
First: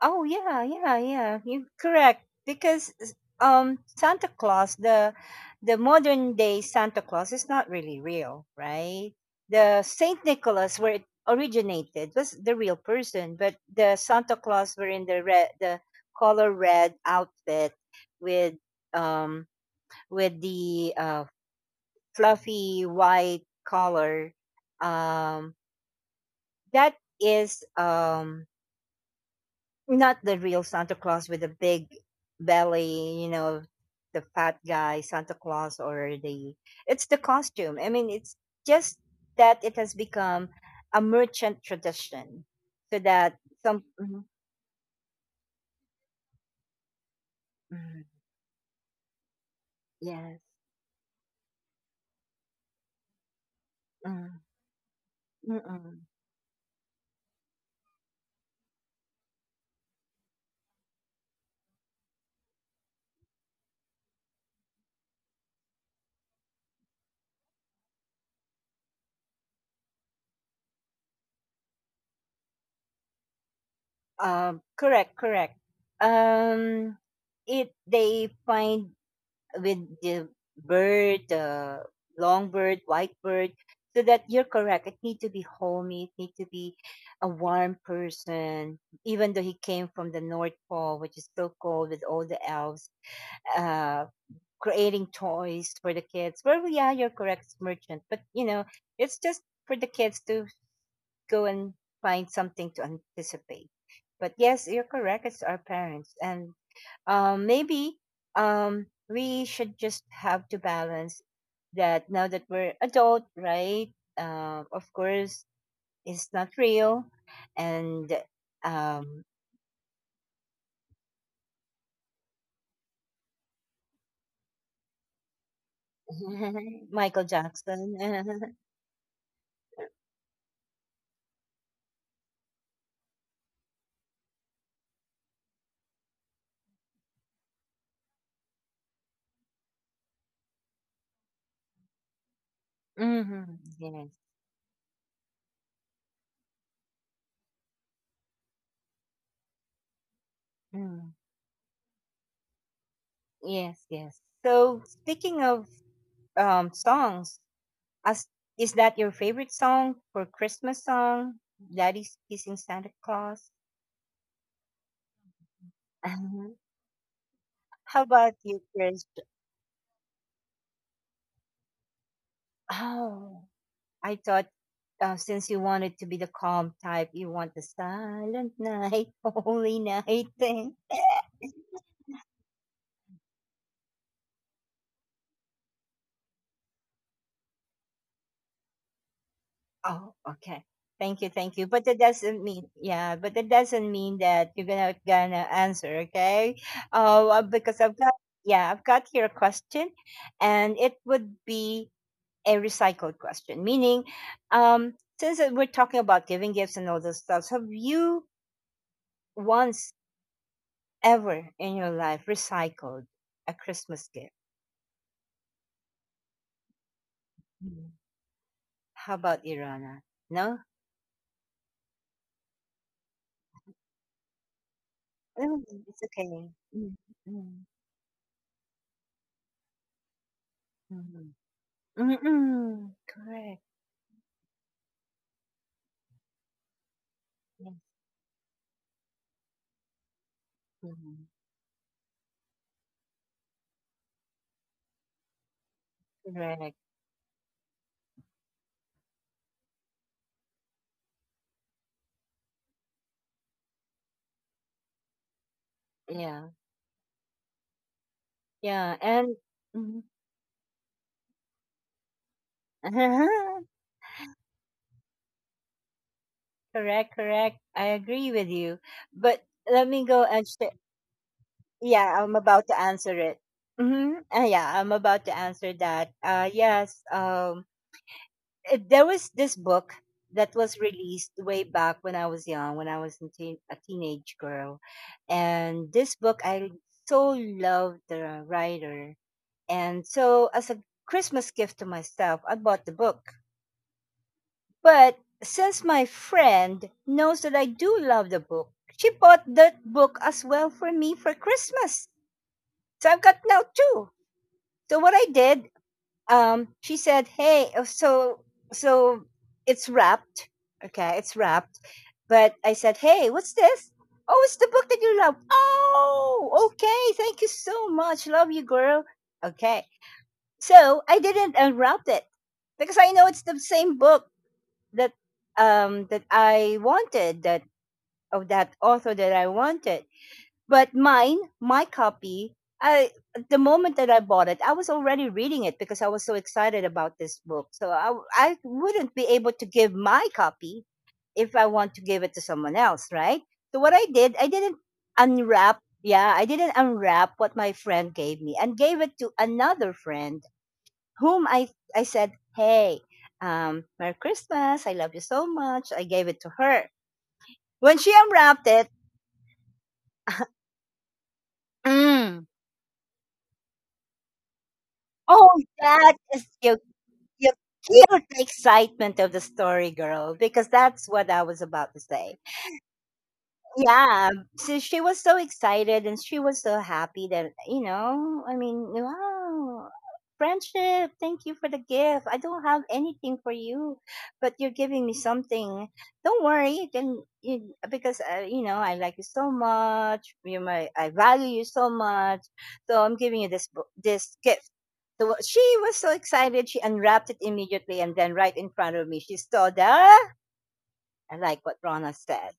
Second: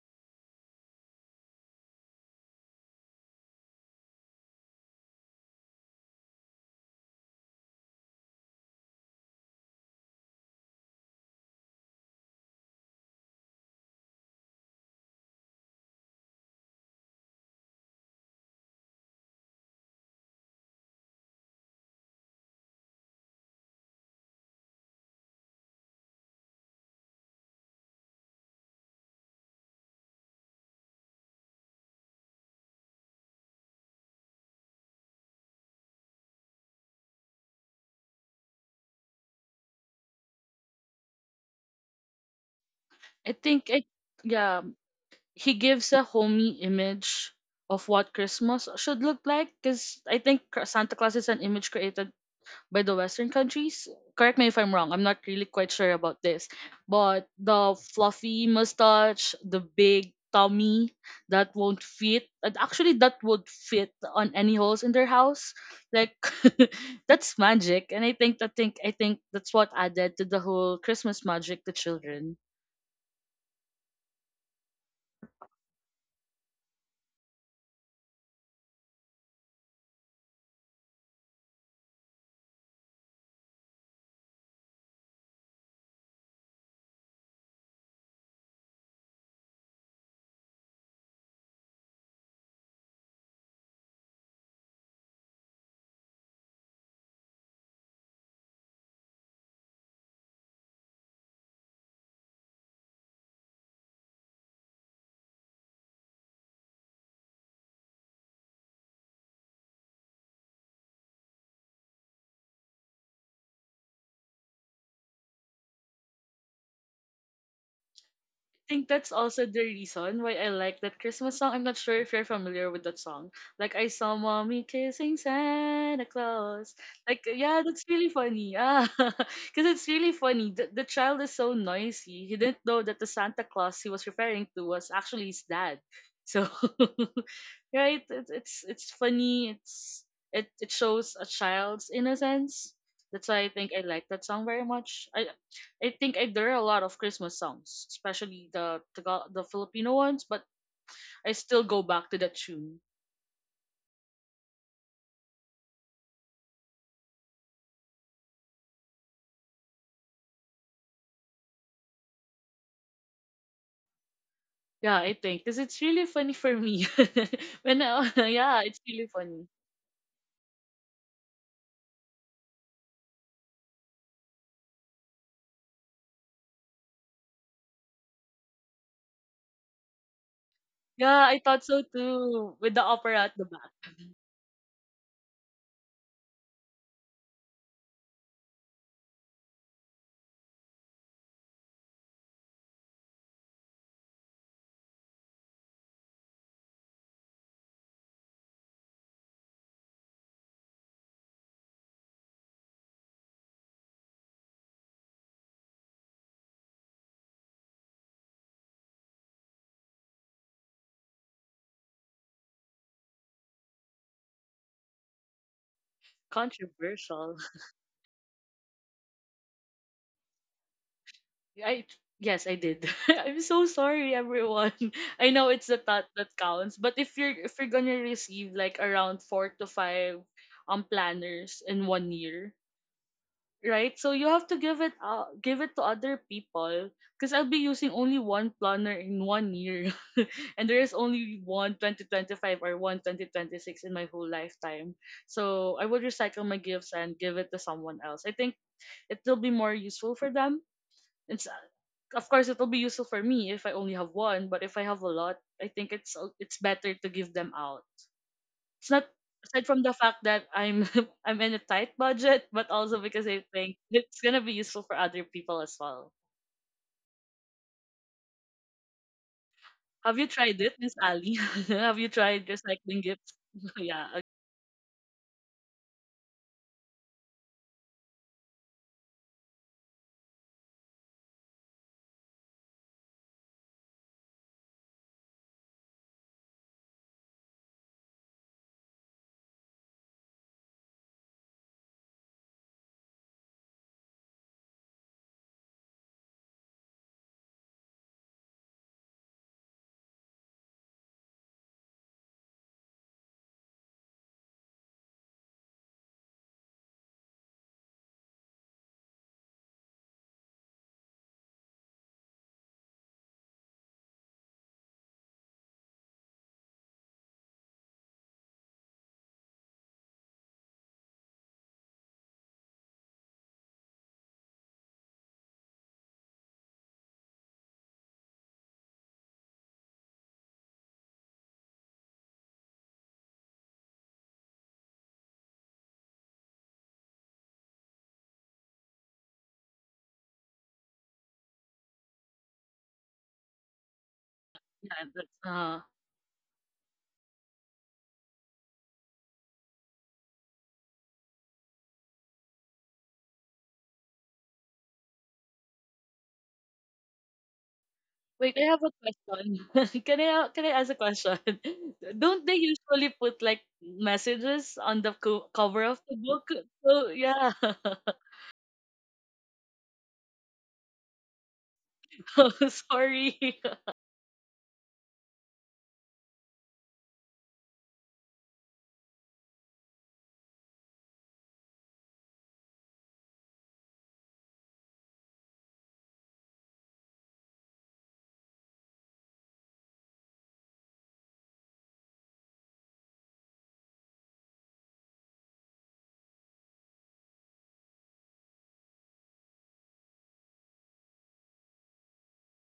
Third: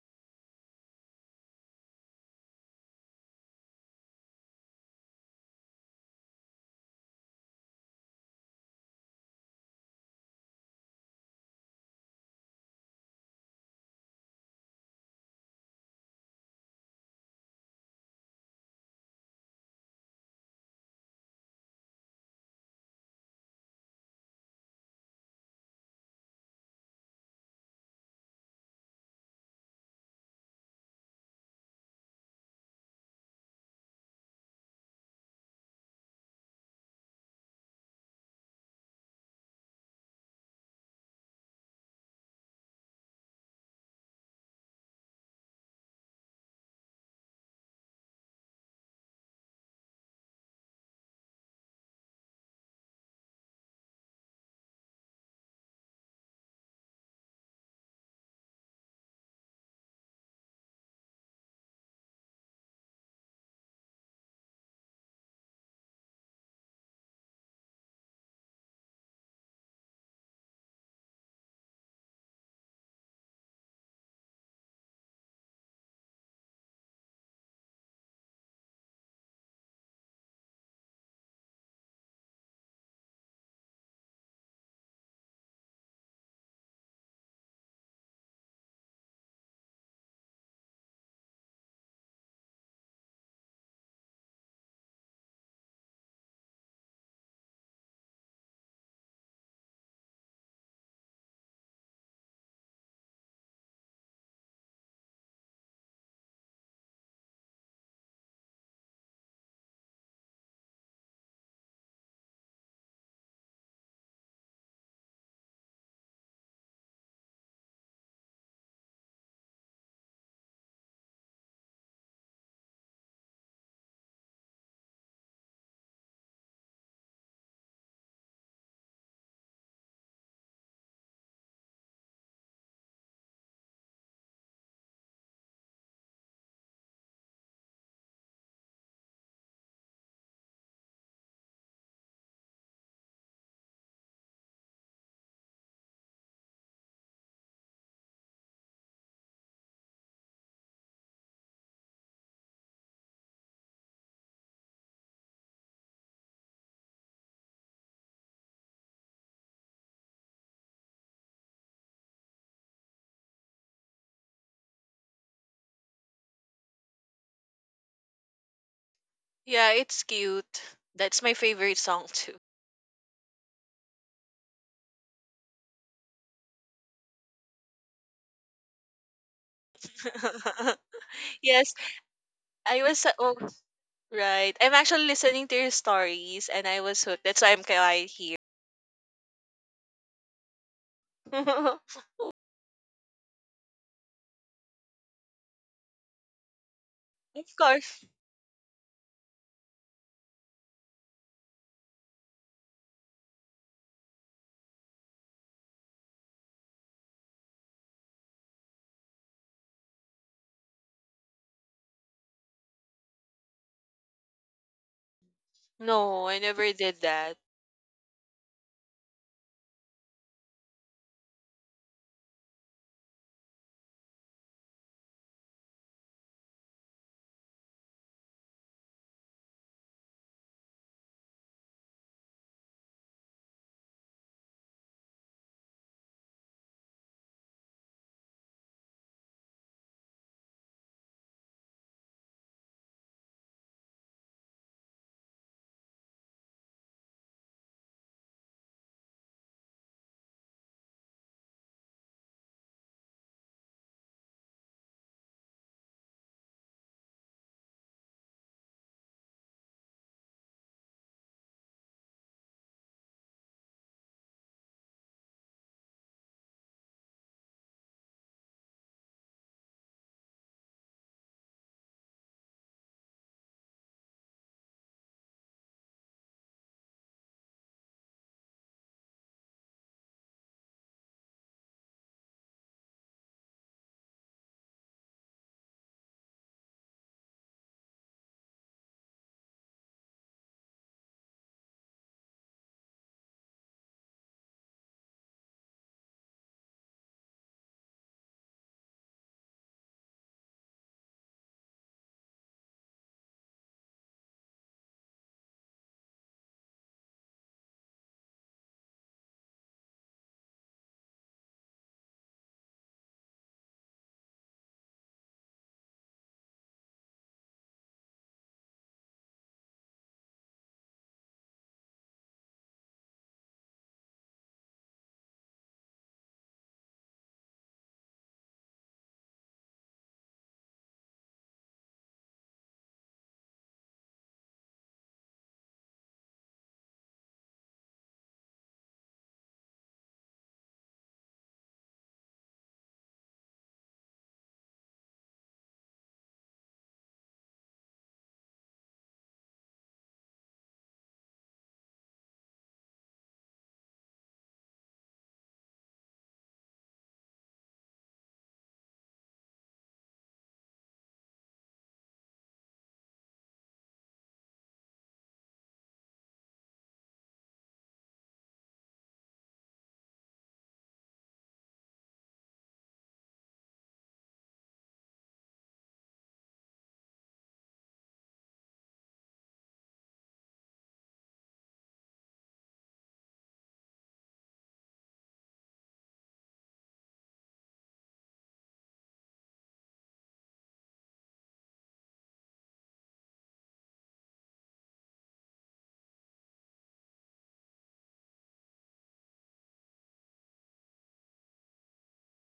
S1: Oh yeah, yeah, yeah. You're correct because s- um Santa Claus, the the modern day Santa Claus is not really real, right? The Saint Nicholas where it originated was the real person, but the Santa Claus were in the red the color red outfit with um with the uh fluffy white collar. Um that is um not the real Santa Claus with the big belly, you know, the fat guy Santa Claus, or the it's the costume. I mean, it's just that it has become a merchant tradition, so
S3: I
S1: that
S3: think, it
S1: some mhm,
S3: yeah, he gives a homey image of
S1: mhm,
S3: what Christmas should look like because I think
S1: yes,
S3: Cr- Santa Claus is an image created by the Western countries. Correct
S1: mm,
S3: me if I'm wrong. I'm not really quite sure
S1: mm-mm.
S3: about this. But the fluffy mustache, the big tummy that won't fit, and actually that would fit on any holes in their house. Like that's magic, and I think I think I think that's what added to the whole Christmas magic to children.
S1: Um, correct, correct. Um, it they find with the bird, the longbird, whitebird, so that you're correct. It need to be homey. It need to be a warm person, even though he came from the North Pole, which is so cold with all the elves. Uh, Creating toys for the kids. Well, yeah, you're correct, it's merchant, but you know, it's just for the kids to go and find something to anticipate. But yes, you're correct. It's our parents, and um, maybe um, we should just have to balance that now that we're adult, right? Uh, of course, it's not real, and
S3: think that's
S1: um,
S3: also the reason why I like that Christmas song. I'm not sure if you're familiar with that song. Like I saw mommy kissing Santa Claus. Like
S1: Michael
S3: yeah, that's
S1: Jackson.
S3: really funny. Ah, because it's really funny. The, the child is so noisy. He didn't know that the Santa Claus he was referring to was actually his dad. So, right, it, it's it's funny. It's it it shows a child's innocence. That's why I
S1: Hmm.
S3: think I like
S1: Yes.
S3: that song very much. I I think I, there are a lot of Christmas songs, especially the Tagal- the Filipino ones, but
S1: Mm.
S3: I still go back to that tune.
S1: Yes. Yes. So speaking of um, songs, as is that your favorite song for Christmas song? Daddy's Kissing Santa Claus.
S3: Yeah, I think because it's really funny
S1: Mhm.
S3: for me. when
S1: How
S3: I,
S1: about you,
S3: yeah, it's
S1: Chris?
S3: really funny.
S2: yeah, it's cute. That's my favorite song too.
S1: Oh, I thought uh, since you wanted to be the calm type, you want the Silent Night, Holy Night thing.
S3: Yeah, I thought
S2: yes,
S3: so too. With the
S2: I was. uh,
S3: opera at
S2: Oh,
S3: the back,
S2: Right. I'm actually listening to your stories and I was hooked. That's why I'm quiet here.
S1: Oh, okay. Thank you, thank you. But
S2: of
S1: that doesn't mean, yeah, but that doesn't mean that you're gonna gonna answer, okay? Oh, uh, because I've
S2: course.
S1: got, yeah, I've got here a question, and it would be a recycled question, meaning, um, since that we're talking about giving gifts and all those stuff, have you once ever in your life recycled a Christmas gift?
S2: No, I never did
S3: controversial.
S2: that.
S1: Mm. How about Irana? No,
S3: I yes, I did. I'm so sorry, everyone. I know
S1: mm,
S3: it's the
S1: it's
S3: thought
S1: okay.
S3: that counts, but
S1: Mm,
S3: if you're if
S1: mm,
S3: you're gonna receive like around four to five um
S1: mm.
S3: planners in one year,
S1: Mm-mm. Correct.
S3: right? So you have to give it uh, give it to other people because I'll be
S1: Yes.
S3: using only one planner in one year and there is
S1: Mhm.
S3: only one twenty twenty five or one twenty twenty six in my whole lifetime. So I would recycle my
S1: Correct.
S3: gifts and give it to someone else. I think it will be more useful for them. It's Of course, it will be useful for me if I only have one, but if I have a lot, I think it's
S1: Yeah.
S3: it's better to give them out. It's
S1: Yeah.
S3: not
S1: And
S3: aside from the
S1: mhm.
S3: fact that I'm I'm in a tight budget, but also because it's gonna be useful for other people as well.
S1: Correct. Correct. I agree with you. But let me
S3: Have
S1: go
S3: you
S1: and
S3: tried
S1: sh-
S3: it, Miss Ali? have you
S1: yeah, I'm
S3: tried
S1: about to
S3: recycling
S1: answer
S3: gifts?
S1: it.
S3: yeah, uh,
S1: Mm-hmm. Uh, yeah, I'm about to answer that. Uh, yes, um, it, there was this book that was released way back when I was young, when I was a, teen, a teenage girl. And this book, I so loved the writer. And so, as a Christmas gift to myself, I bought the book. But since my friend knows that I do love the book, she bought that book as well for me for Christmas. So I've got now two. So what I did, um, she said, "Hey, uh, so so it's wrapped, okay, it's wrapped." But I said, "Hey, what's this? Oh, it's the book that you love. Oh, okay, thank you so much. Love you, girl. Okay." So I didn't unwrap it because I know it's the same book that um that I wanted, that of that author that I wanted. But mine, my copy, I the moment that I bought it, I was already reading it because I was so excited about this book. So I w- I wouldn't be able to give my copy if I want to give it to someone else, right? So what I did, I didn't
S3: yeah. That's, uh,
S1: unwrap. Yeah, I didn't unwrap what my friend gave me and gave it to another friend whom I I said, "Hey, um, Merry Christmas. I love you so much." I gave it to her. When she
S3: wait, I
S1: unwrapped
S3: have a
S1: it,
S3: question. can I can I ask a question? Don't
S1: Mm.
S3: they usually put like messages on the co-
S1: Oh,
S3: cover of
S1: that
S3: the book?
S1: is you
S3: So yeah,
S1: killed the excitement of the story, girl, because that's what I was about to say.
S3: Oh, sorry,
S1: Yeah, so she was so excited and she was so happy that, you know, I mean, wow, friendship, thank you for the gift. I don't have anything for you, but you're giving me something. Don't worry, then, you, because uh, you know, I like you so much. You my I value you so much. So I'm giving you this bo- this gift. So she was so excited, she unwrapped it immediately and then right in front of me, she saw the I like what Rona said,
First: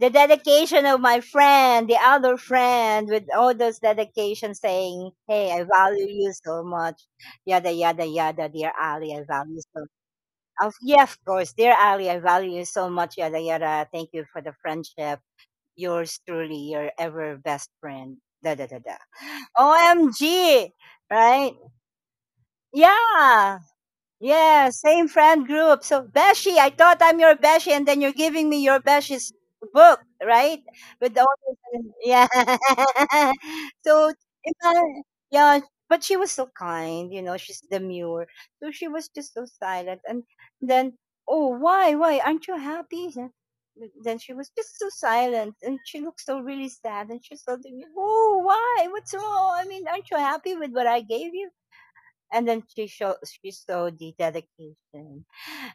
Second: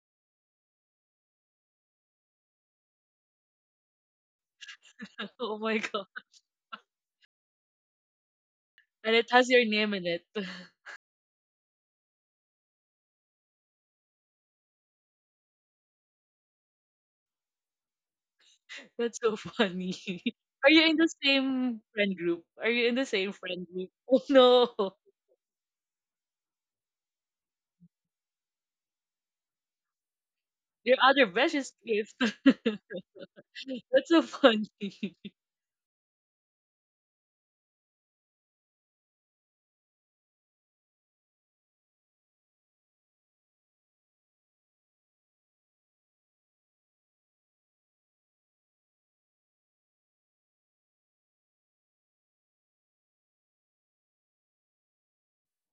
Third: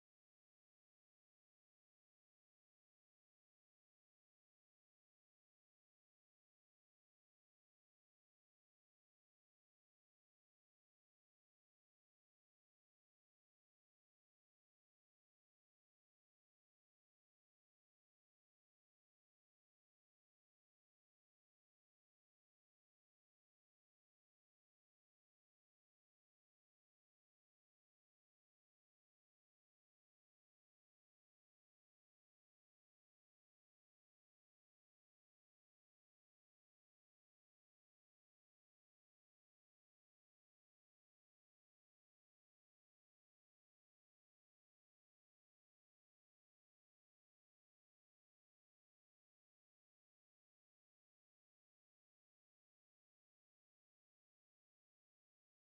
S1: the dedication of my friend, the other friend, with all those dedications saying, hey, I value you so much. Yada, yada, yada, dear Ali,
S3: and
S1: I
S3: it has
S1: value you
S3: your
S1: so much.
S3: name in it.
S1: Of, yeah, of course, dear Ali, I value you so much. Yada, yada. Thank you for the friendship. Yours truly, your ever best friend. Da, da, da, da.
S3: that's so funny.
S1: O M G,
S3: Are you in the
S1: right?
S3: same friend group? Are you in the same
S1: Yeah.
S3: group? Oh
S1: Yeah,
S3: no,
S1: same friend group. So Beshi, I thought I'm your Beshi, and then you're giving me your Beshi's book, right?
S3: your
S1: With all
S3: other
S1: this,
S3: best.
S1: uh, yeah. So
S3: That's funny.
S1: ima- yeah, but she was so kind, you know. She's demure, so she was just so silent. And then, oh, why, why aren't you happy? Then then she was just so silent, and she looked so really sad, and she's so, oh, why? What's wrong? I mean, aren't you happy with what I gave you? And then she showed she saw the dedication.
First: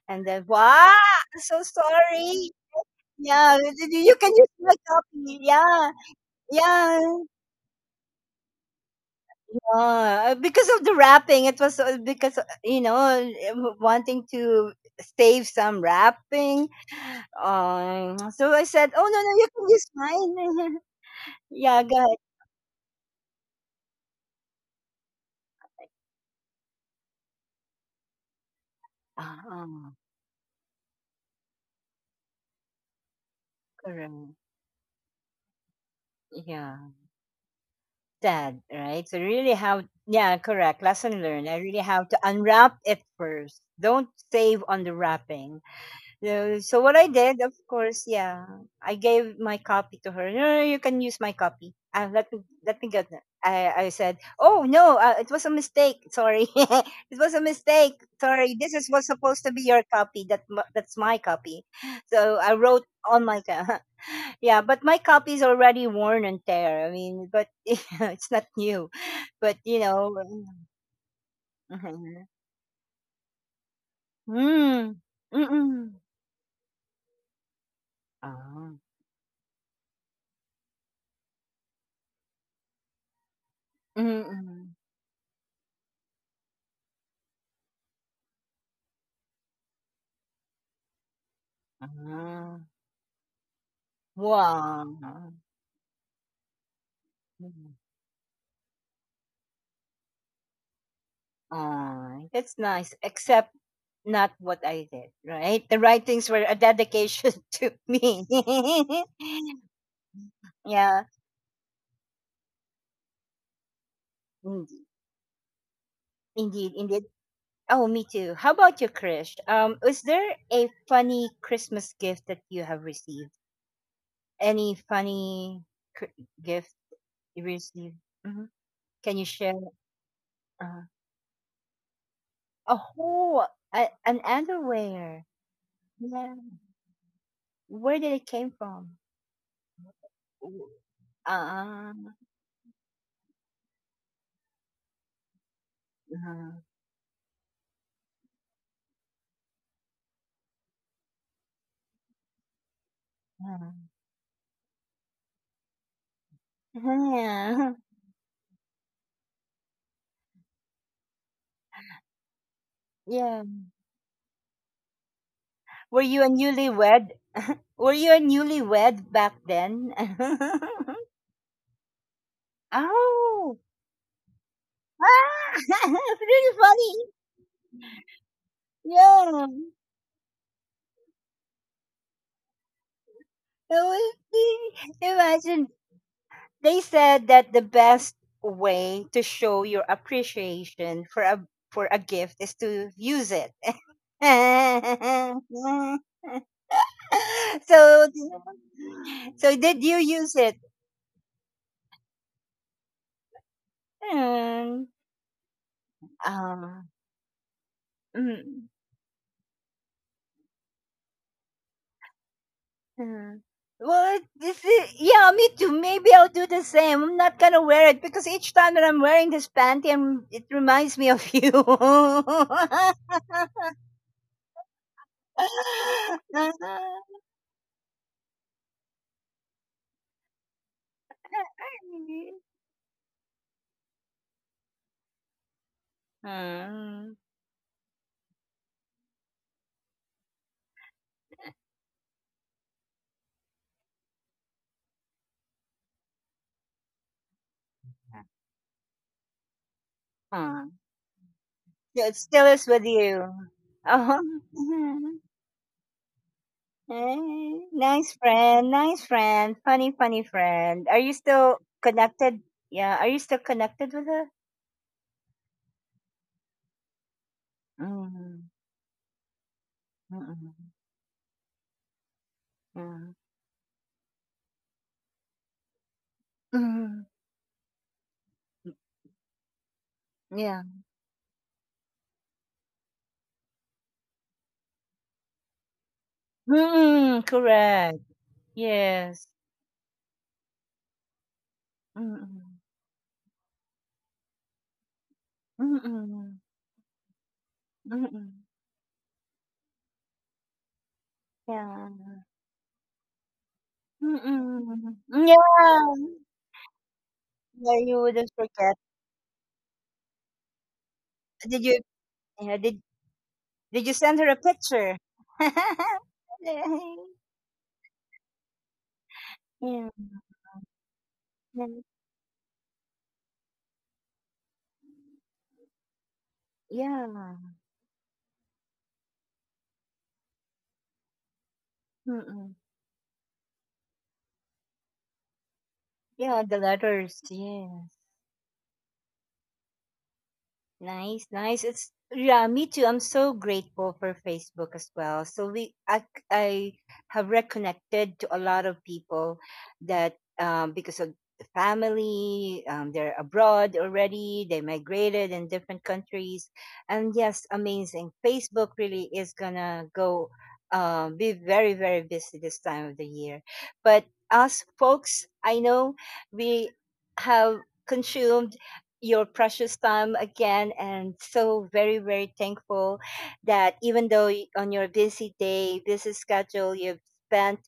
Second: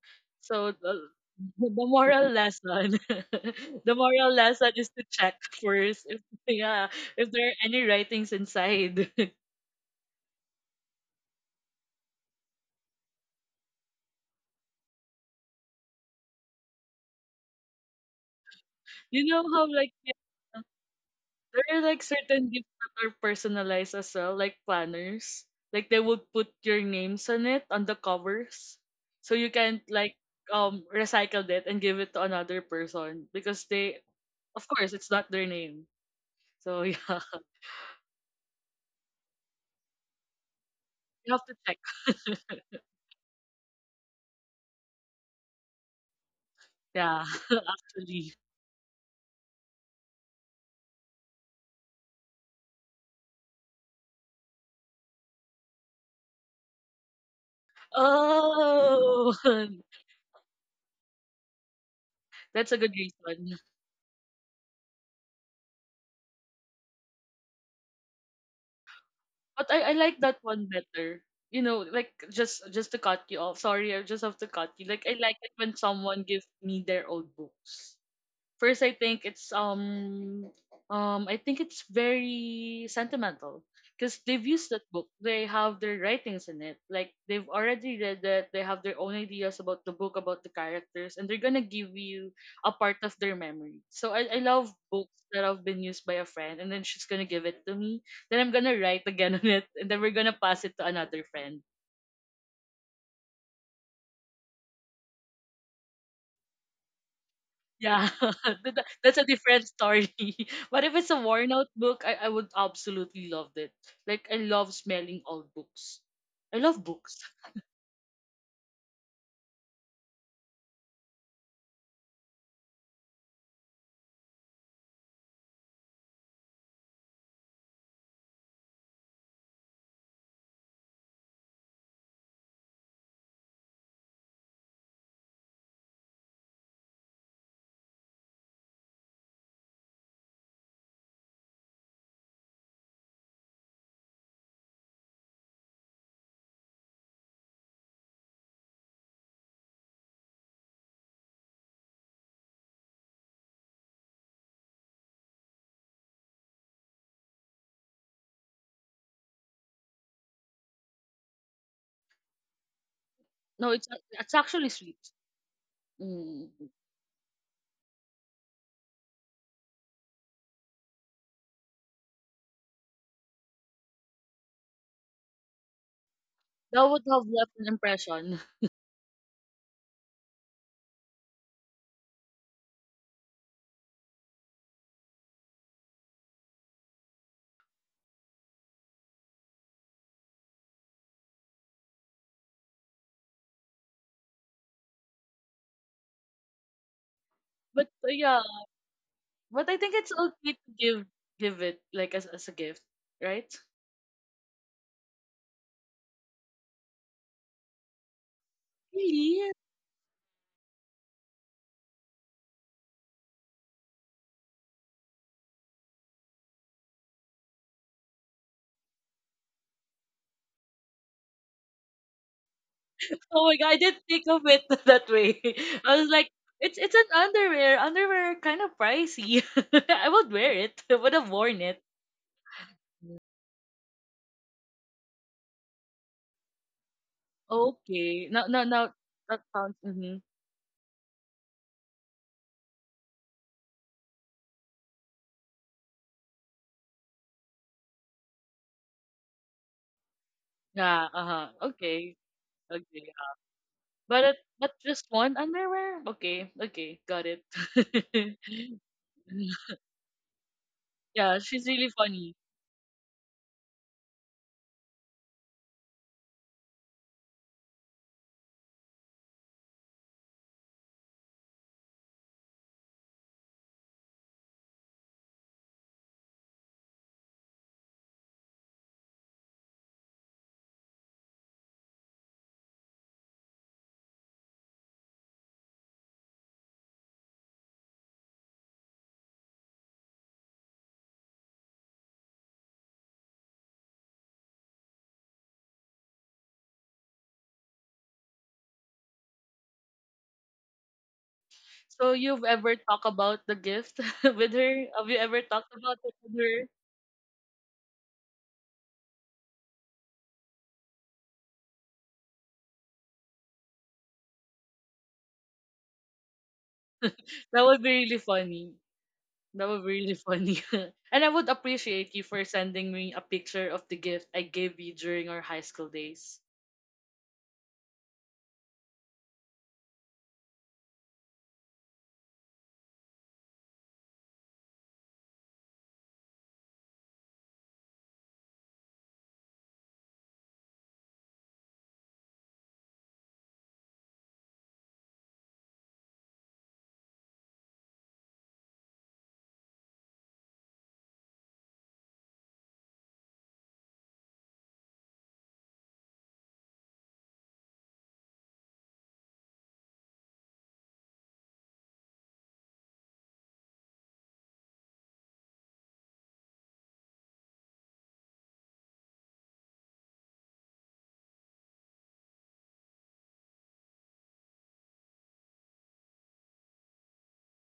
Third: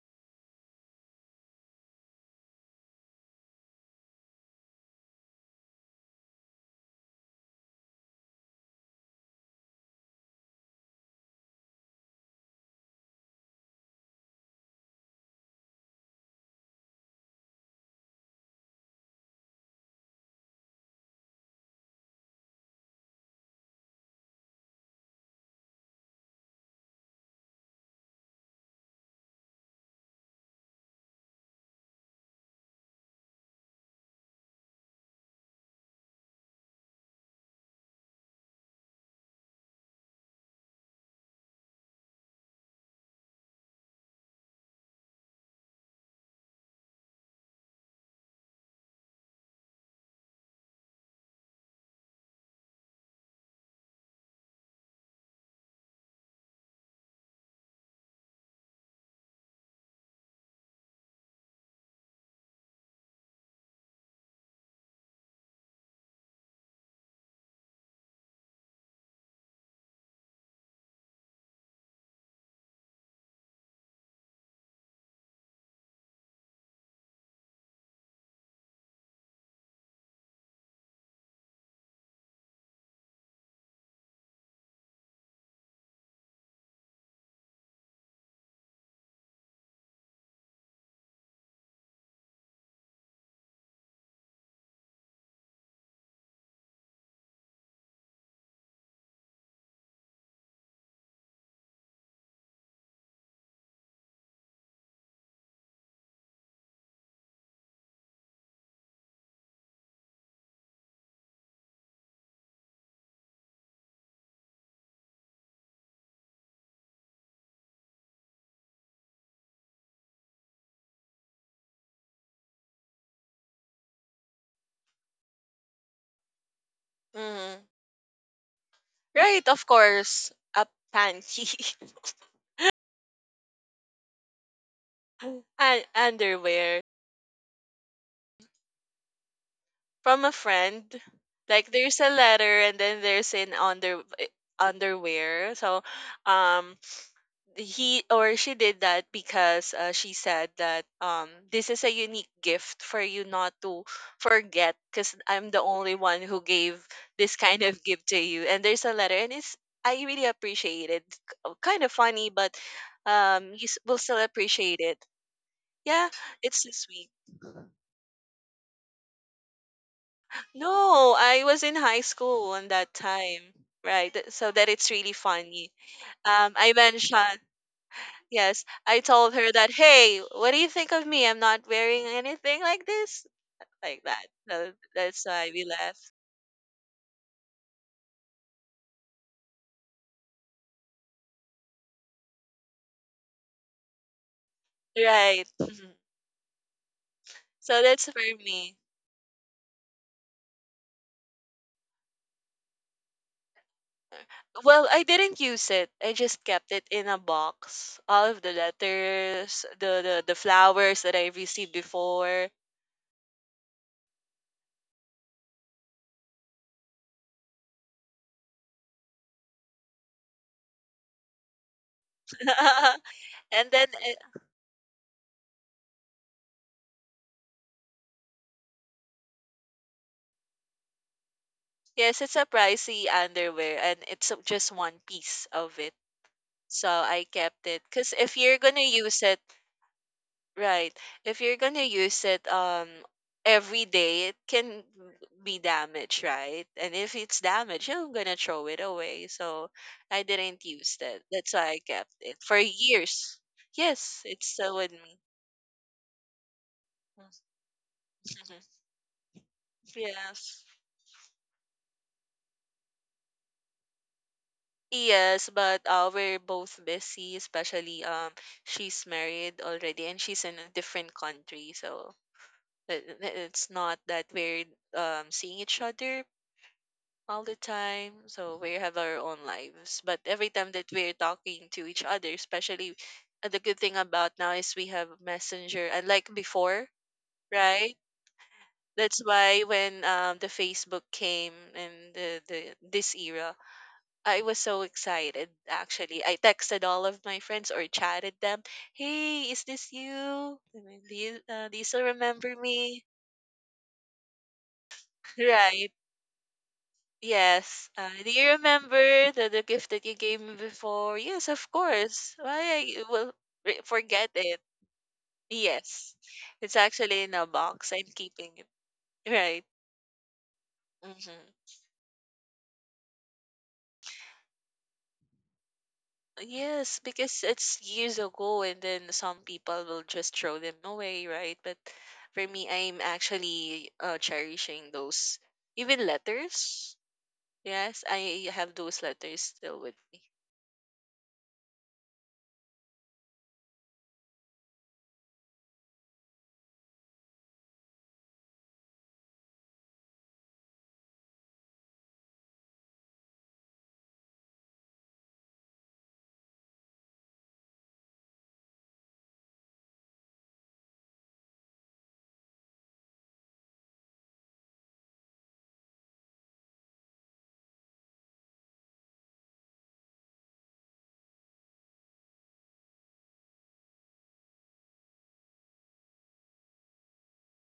S1: And then wow,
S3: So the
S1: I'm so
S3: moral
S1: sorry.
S3: lesson,
S1: Yeah,
S3: the
S1: you can
S3: moral
S1: use
S3: lesson
S1: my copy.
S3: for
S1: Yeah,
S3: yeah,
S1: yeah.
S3: if there are any writings inside,
S1: Uh, because of the wrapping, it was uh, because uh, you know uh, wanting to save some wrapping. Um, so I said, "Oh no,
S3: you
S1: no,
S3: know
S1: you
S3: how
S1: can use mine."
S3: there are
S1: Yeah, go
S3: like
S1: ahead.
S3: certain gifts that are personalized as well, like planners. Like they would put your names on it on the covers, so
S1: Ah,
S3: you can
S1: ah,
S3: like um recycle it and give it to another person because they,
S1: correct.
S3: of course, it's not their name.
S1: Yeah.
S3: So yeah,
S1: Dad, right? So really have yeah, correct. Lesson learned. I
S3: like,
S1: really have to unwrap it first. Don't save on the wrapping. Yeah, so what I did, of course,
S3: that's-
S1: yeah, I gave my copy to her. No, no, you can use my copy. Uh, let me let me get that. I, I said, oh no, uh, it was a mistake. Sorry, it was a mistake. Sorry, this is was
S3: oh,
S1: supposed to be your copy. That m- that's my copy. So I
S3: that's a
S1: wrote
S3: good
S1: on my
S3: reason.
S1: co- yeah, but my copy is already worn and tear. I mean, but it's not new. But
S3: But
S1: you
S3: I, I
S1: know,
S3: like that one better. You know, like
S1: mm,
S3: just just to cut you off. Sorry, I just have to cut.
S1: mm,
S3: Like I like
S1: mm,
S3: it when
S1: mm,
S3: someone gives me their old books. First, I think it's um um I think it's very sentimental
S1: mm,
S3: because they've used
S1: mm,
S3: that book. They have their writings in it. Like they've already read it. They have their own ideas about the book, about the characters, and they're gonna give you
S1: ah,
S3: a part of their memory. So I I love
S1: wow.
S3: books that have been used by a friend, and then she's gonna give it to
S1: Mm.
S3: me. Then I'm gonna write again on it, and then we're gonna pass it to another friend.
S1: Ah, that's nice. Except not what I did, right? The writings were a dedication to
S3: Yeah,
S1: me.
S3: that's a different story. but if
S1: Yeah,
S3: it's a worn out book, I, I would absolutely love it. Like I love
S1: indeed,
S3: smelling old books. I
S1: indeed,
S3: love
S1: indeed.
S3: books.
S1: Oh, me too. How about you, Krish? Um, is there a funny Christmas gift that you have received? Any funny cr- gift you
S2: Hmm.
S1: received? Hmm. Can you
S2: Right,
S1: share?
S2: of course. A
S1: Uh,
S2: panty.
S1: oh, a, an underwear.
S2: An
S1: Yeah.
S2: underwear
S1: Where did it came from?
S2: from a friend. Like
S1: Ah,
S2: there's a letter and then there's an under eh, underwear. So
S1: uh,
S2: um he or she did that because uh, she said that um this is a unique gift for you not
S1: uh,
S2: to forget because I'm the only one who gave this kind
S1: yeah,
S2: of gift to you, and there's a letter, and it's I really appreciate it. K- kind of funny, but
S1: yeah.
S2: um you
S3: No,
S2: s-
S3: it's
S2: will still
S3: it's actually
S2: appreciate
S3: sweet.
S2: it.
S1: Were
S2: Yeah,
S1: you a
S3: Mm.
S2: it's this week.
S1: newlywed? Were you a newlywed back then?
S2: No, I was in high school on that time.
S1: Oh,
S2: Right th- so that it's really
S1: ah,
S2: funny.
S1: it's
S2: um
S1: really
S2: I
S1: funny.
S3: I've
S2: mentioned.
S3: left an impression.
S2: Yes, I told
S1: Yeah.
S2: her that, hey, what do you think of me? I'm not wearing anything like this, like
S1: Oh,
S2: that. So that's why we
S1: imagine
S2: left.
S1: they said that the best way to show your appreciation for a for a gift is to use it.
S2: Right. Mhm. So
S3: But
S2: that's
S1: So,
S2: for me.
S1: so
S3: what I
S1: did you use it?
S3: give give it like as as a gift, right?
S2: Well,
S1: Um,
S2: I didn't use it. I just kept it
S1: um,
S2: in a box. All of the
S1: mm,
S3: Really?
S2: letters, the the, the flowers that I received before.
S1: mm. Well, this is, yeah, me too. Maybe I'll do the same. I'm not gonna wear it because each time that I'm wearing this panty, I'm, it reminds me of you.
S3: Oh my god,
S2: and
S3: I
S2: then
S3: didn't
S2: it,
S3: think of it that way. I was like, It's it's an underwear. Underwear kind of pricey. I would wear it. I would have worn it.
S2: yes, it's a pricey underwear, and it's just one piece of it. So
S1: Mm,
S2: I kept it, cuz
S3: Okay.
S2: if
S3: No,
S2: you're
S3: no,
S2: going to
S3: no.
S2: use it,
S3: That sounds. Mm-hmm.
S2: right. If you're gonna use it um every day, it can be damaged, right? And if it's damaged, you're gonna throw it away. So I didn't
S1: mm.
S2: use
S3: Yeah.
S2: that.
S3: Uh huh.
S2: That's why I
S1: Yeah,
S2: kept
S1: it
S3: Okay.
S2: it
S1: still
S2: for
S1: is with
S2: years.
S1: you.
S2: Yes,
S1: Uh-huh.
S3: But it,
S2: it's
S3: but
S2: still with
S3: just
S2: me.
S3: one underwear. Okay. Okay. Got it.
S1: Hey, nice
S2: Mhm.
S1: friend, nice friend, funny, funny
S2: Yes.
S1: friend. Are you
S3: yeah.
S1: still
S3: She's really fun.
S1: connected? Yeah, are you still connected with her?
S2: Yes, but uh, we're both busy, especially um
S1: Mm,
S2: she's married already and she's in a
S1: mm-mm,
S2: different country, so it-
S1: yeah.
S2: it- it's not that we're um seeing each other
S1: Mm,
S2: all the time. So we have our own lives. But every
S1: yeah.
S2: time that we're talking to each other, especially uh, the good thing about now is we have Messenger, unlike before,
S1: Mm,
S2: right?
S1: correct.
S2: That's
S1: Yes.
S2: why when um, the Facebook came and the,
S1: Mm,
S2: the this era, I was so excited. Actually, I
S1: mm,
S2: texted all of my friends or chatted
S1: mm,
S2: them. Hey, is this you? I mean, do you uh, do you still
S3: So
S1: yeah.
S3: you've
S2: remember
S3: ever
S2: me?
S3: talked about the gift with her?
S1: Mm,
S3: Have you ever talked
S2: Right.
S1: yeah.
S3: about it with her?
S1: Yeah,
S2: Yes.
S1: you
S2: Uh,
S1: wouldn't
S2: do you
S1: forget.
S2: remember the, the gift that you gave me before? Yes,
S1: Did
S2: of
S1: you?
S2: course.
S1: Yeah,
S2: Why
S1: did
S2: I will re-
S1: Did you send her
S2: forget
S1: a
S2: it?
S1: picture?
S2: Yes.
S1: Yeah.
S2: It's actually in a
S3: That would be
S2: box. I'm
S3: really
S2: keeping it.
S3: funny.
S2: Right.
S3: That would
S1: Yeah.
S3: be really funny. and I would
S2: Mm-hmm.
S3: appreciate you for sending me a picture of the gift I gave you during our high school days.
S2: Yes,
S1: Yeah.
S2: because it's years ago, and then some people will just throw them away, right? But for
S1: Mm-hmm.
S2: me, I'm actually uh, cherishing those, even
S1: Yeah, the
S2: letters.
S1: letters. Yes.
S2: Yes, I have those letters still with me.
S1: Nice, nice. It's yeah, me too. I'm so grateful for Facebook as well. So we I, I have reconnected to a lot of people that um because of the family, um they're abroad already, they migrated in different countries. And yes, amazing. Facebook really is gonna go um be very, very busy this time of the year. But us folks, I know we have consumed your precious time again, and so very, very thankful that even though y- on your busy day busy schedule you've spent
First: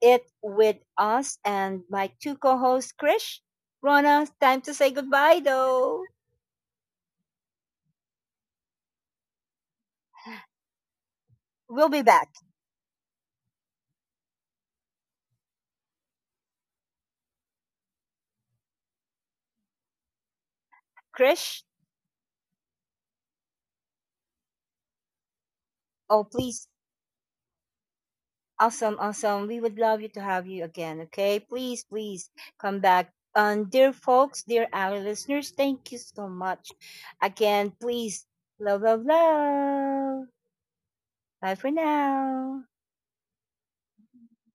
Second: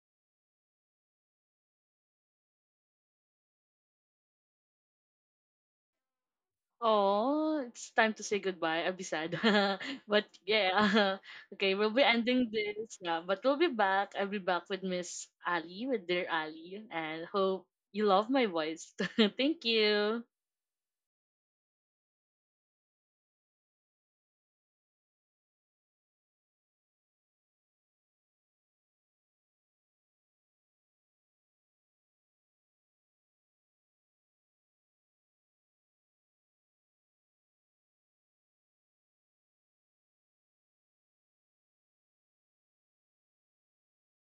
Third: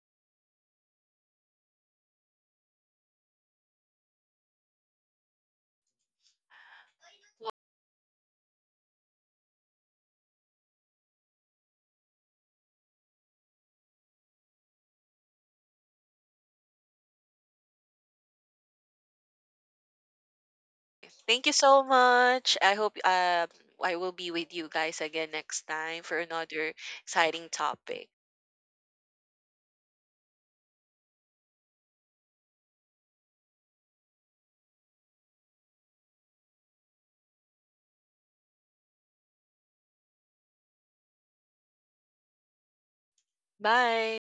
S1: it with us, and my two co-hosts Krish, Rona, time to say goodbye though.
S3: Oh, it's time to say goodbye, abisado. But yeah, okay,
S1: We'll
S3: we'll
S1: be
S3: be
S1: back.
S3: ending this now. But we'll be back. I'll be back with Miss Ali, with dear Ali, and hope you love my voice. Thank you.
S2: Thank you
S1: Krish,
S2: so much. I hope um, I will be with you guys again next time for
S1: oh please.
S2: another exciting topic.
S1: Awesome, awesome, we would love you to have you again, okay? Please, please come back. um, dear folks, dear our listeners, thank you so much again. Please, love, love, love. Bye for now.
S2: Bye.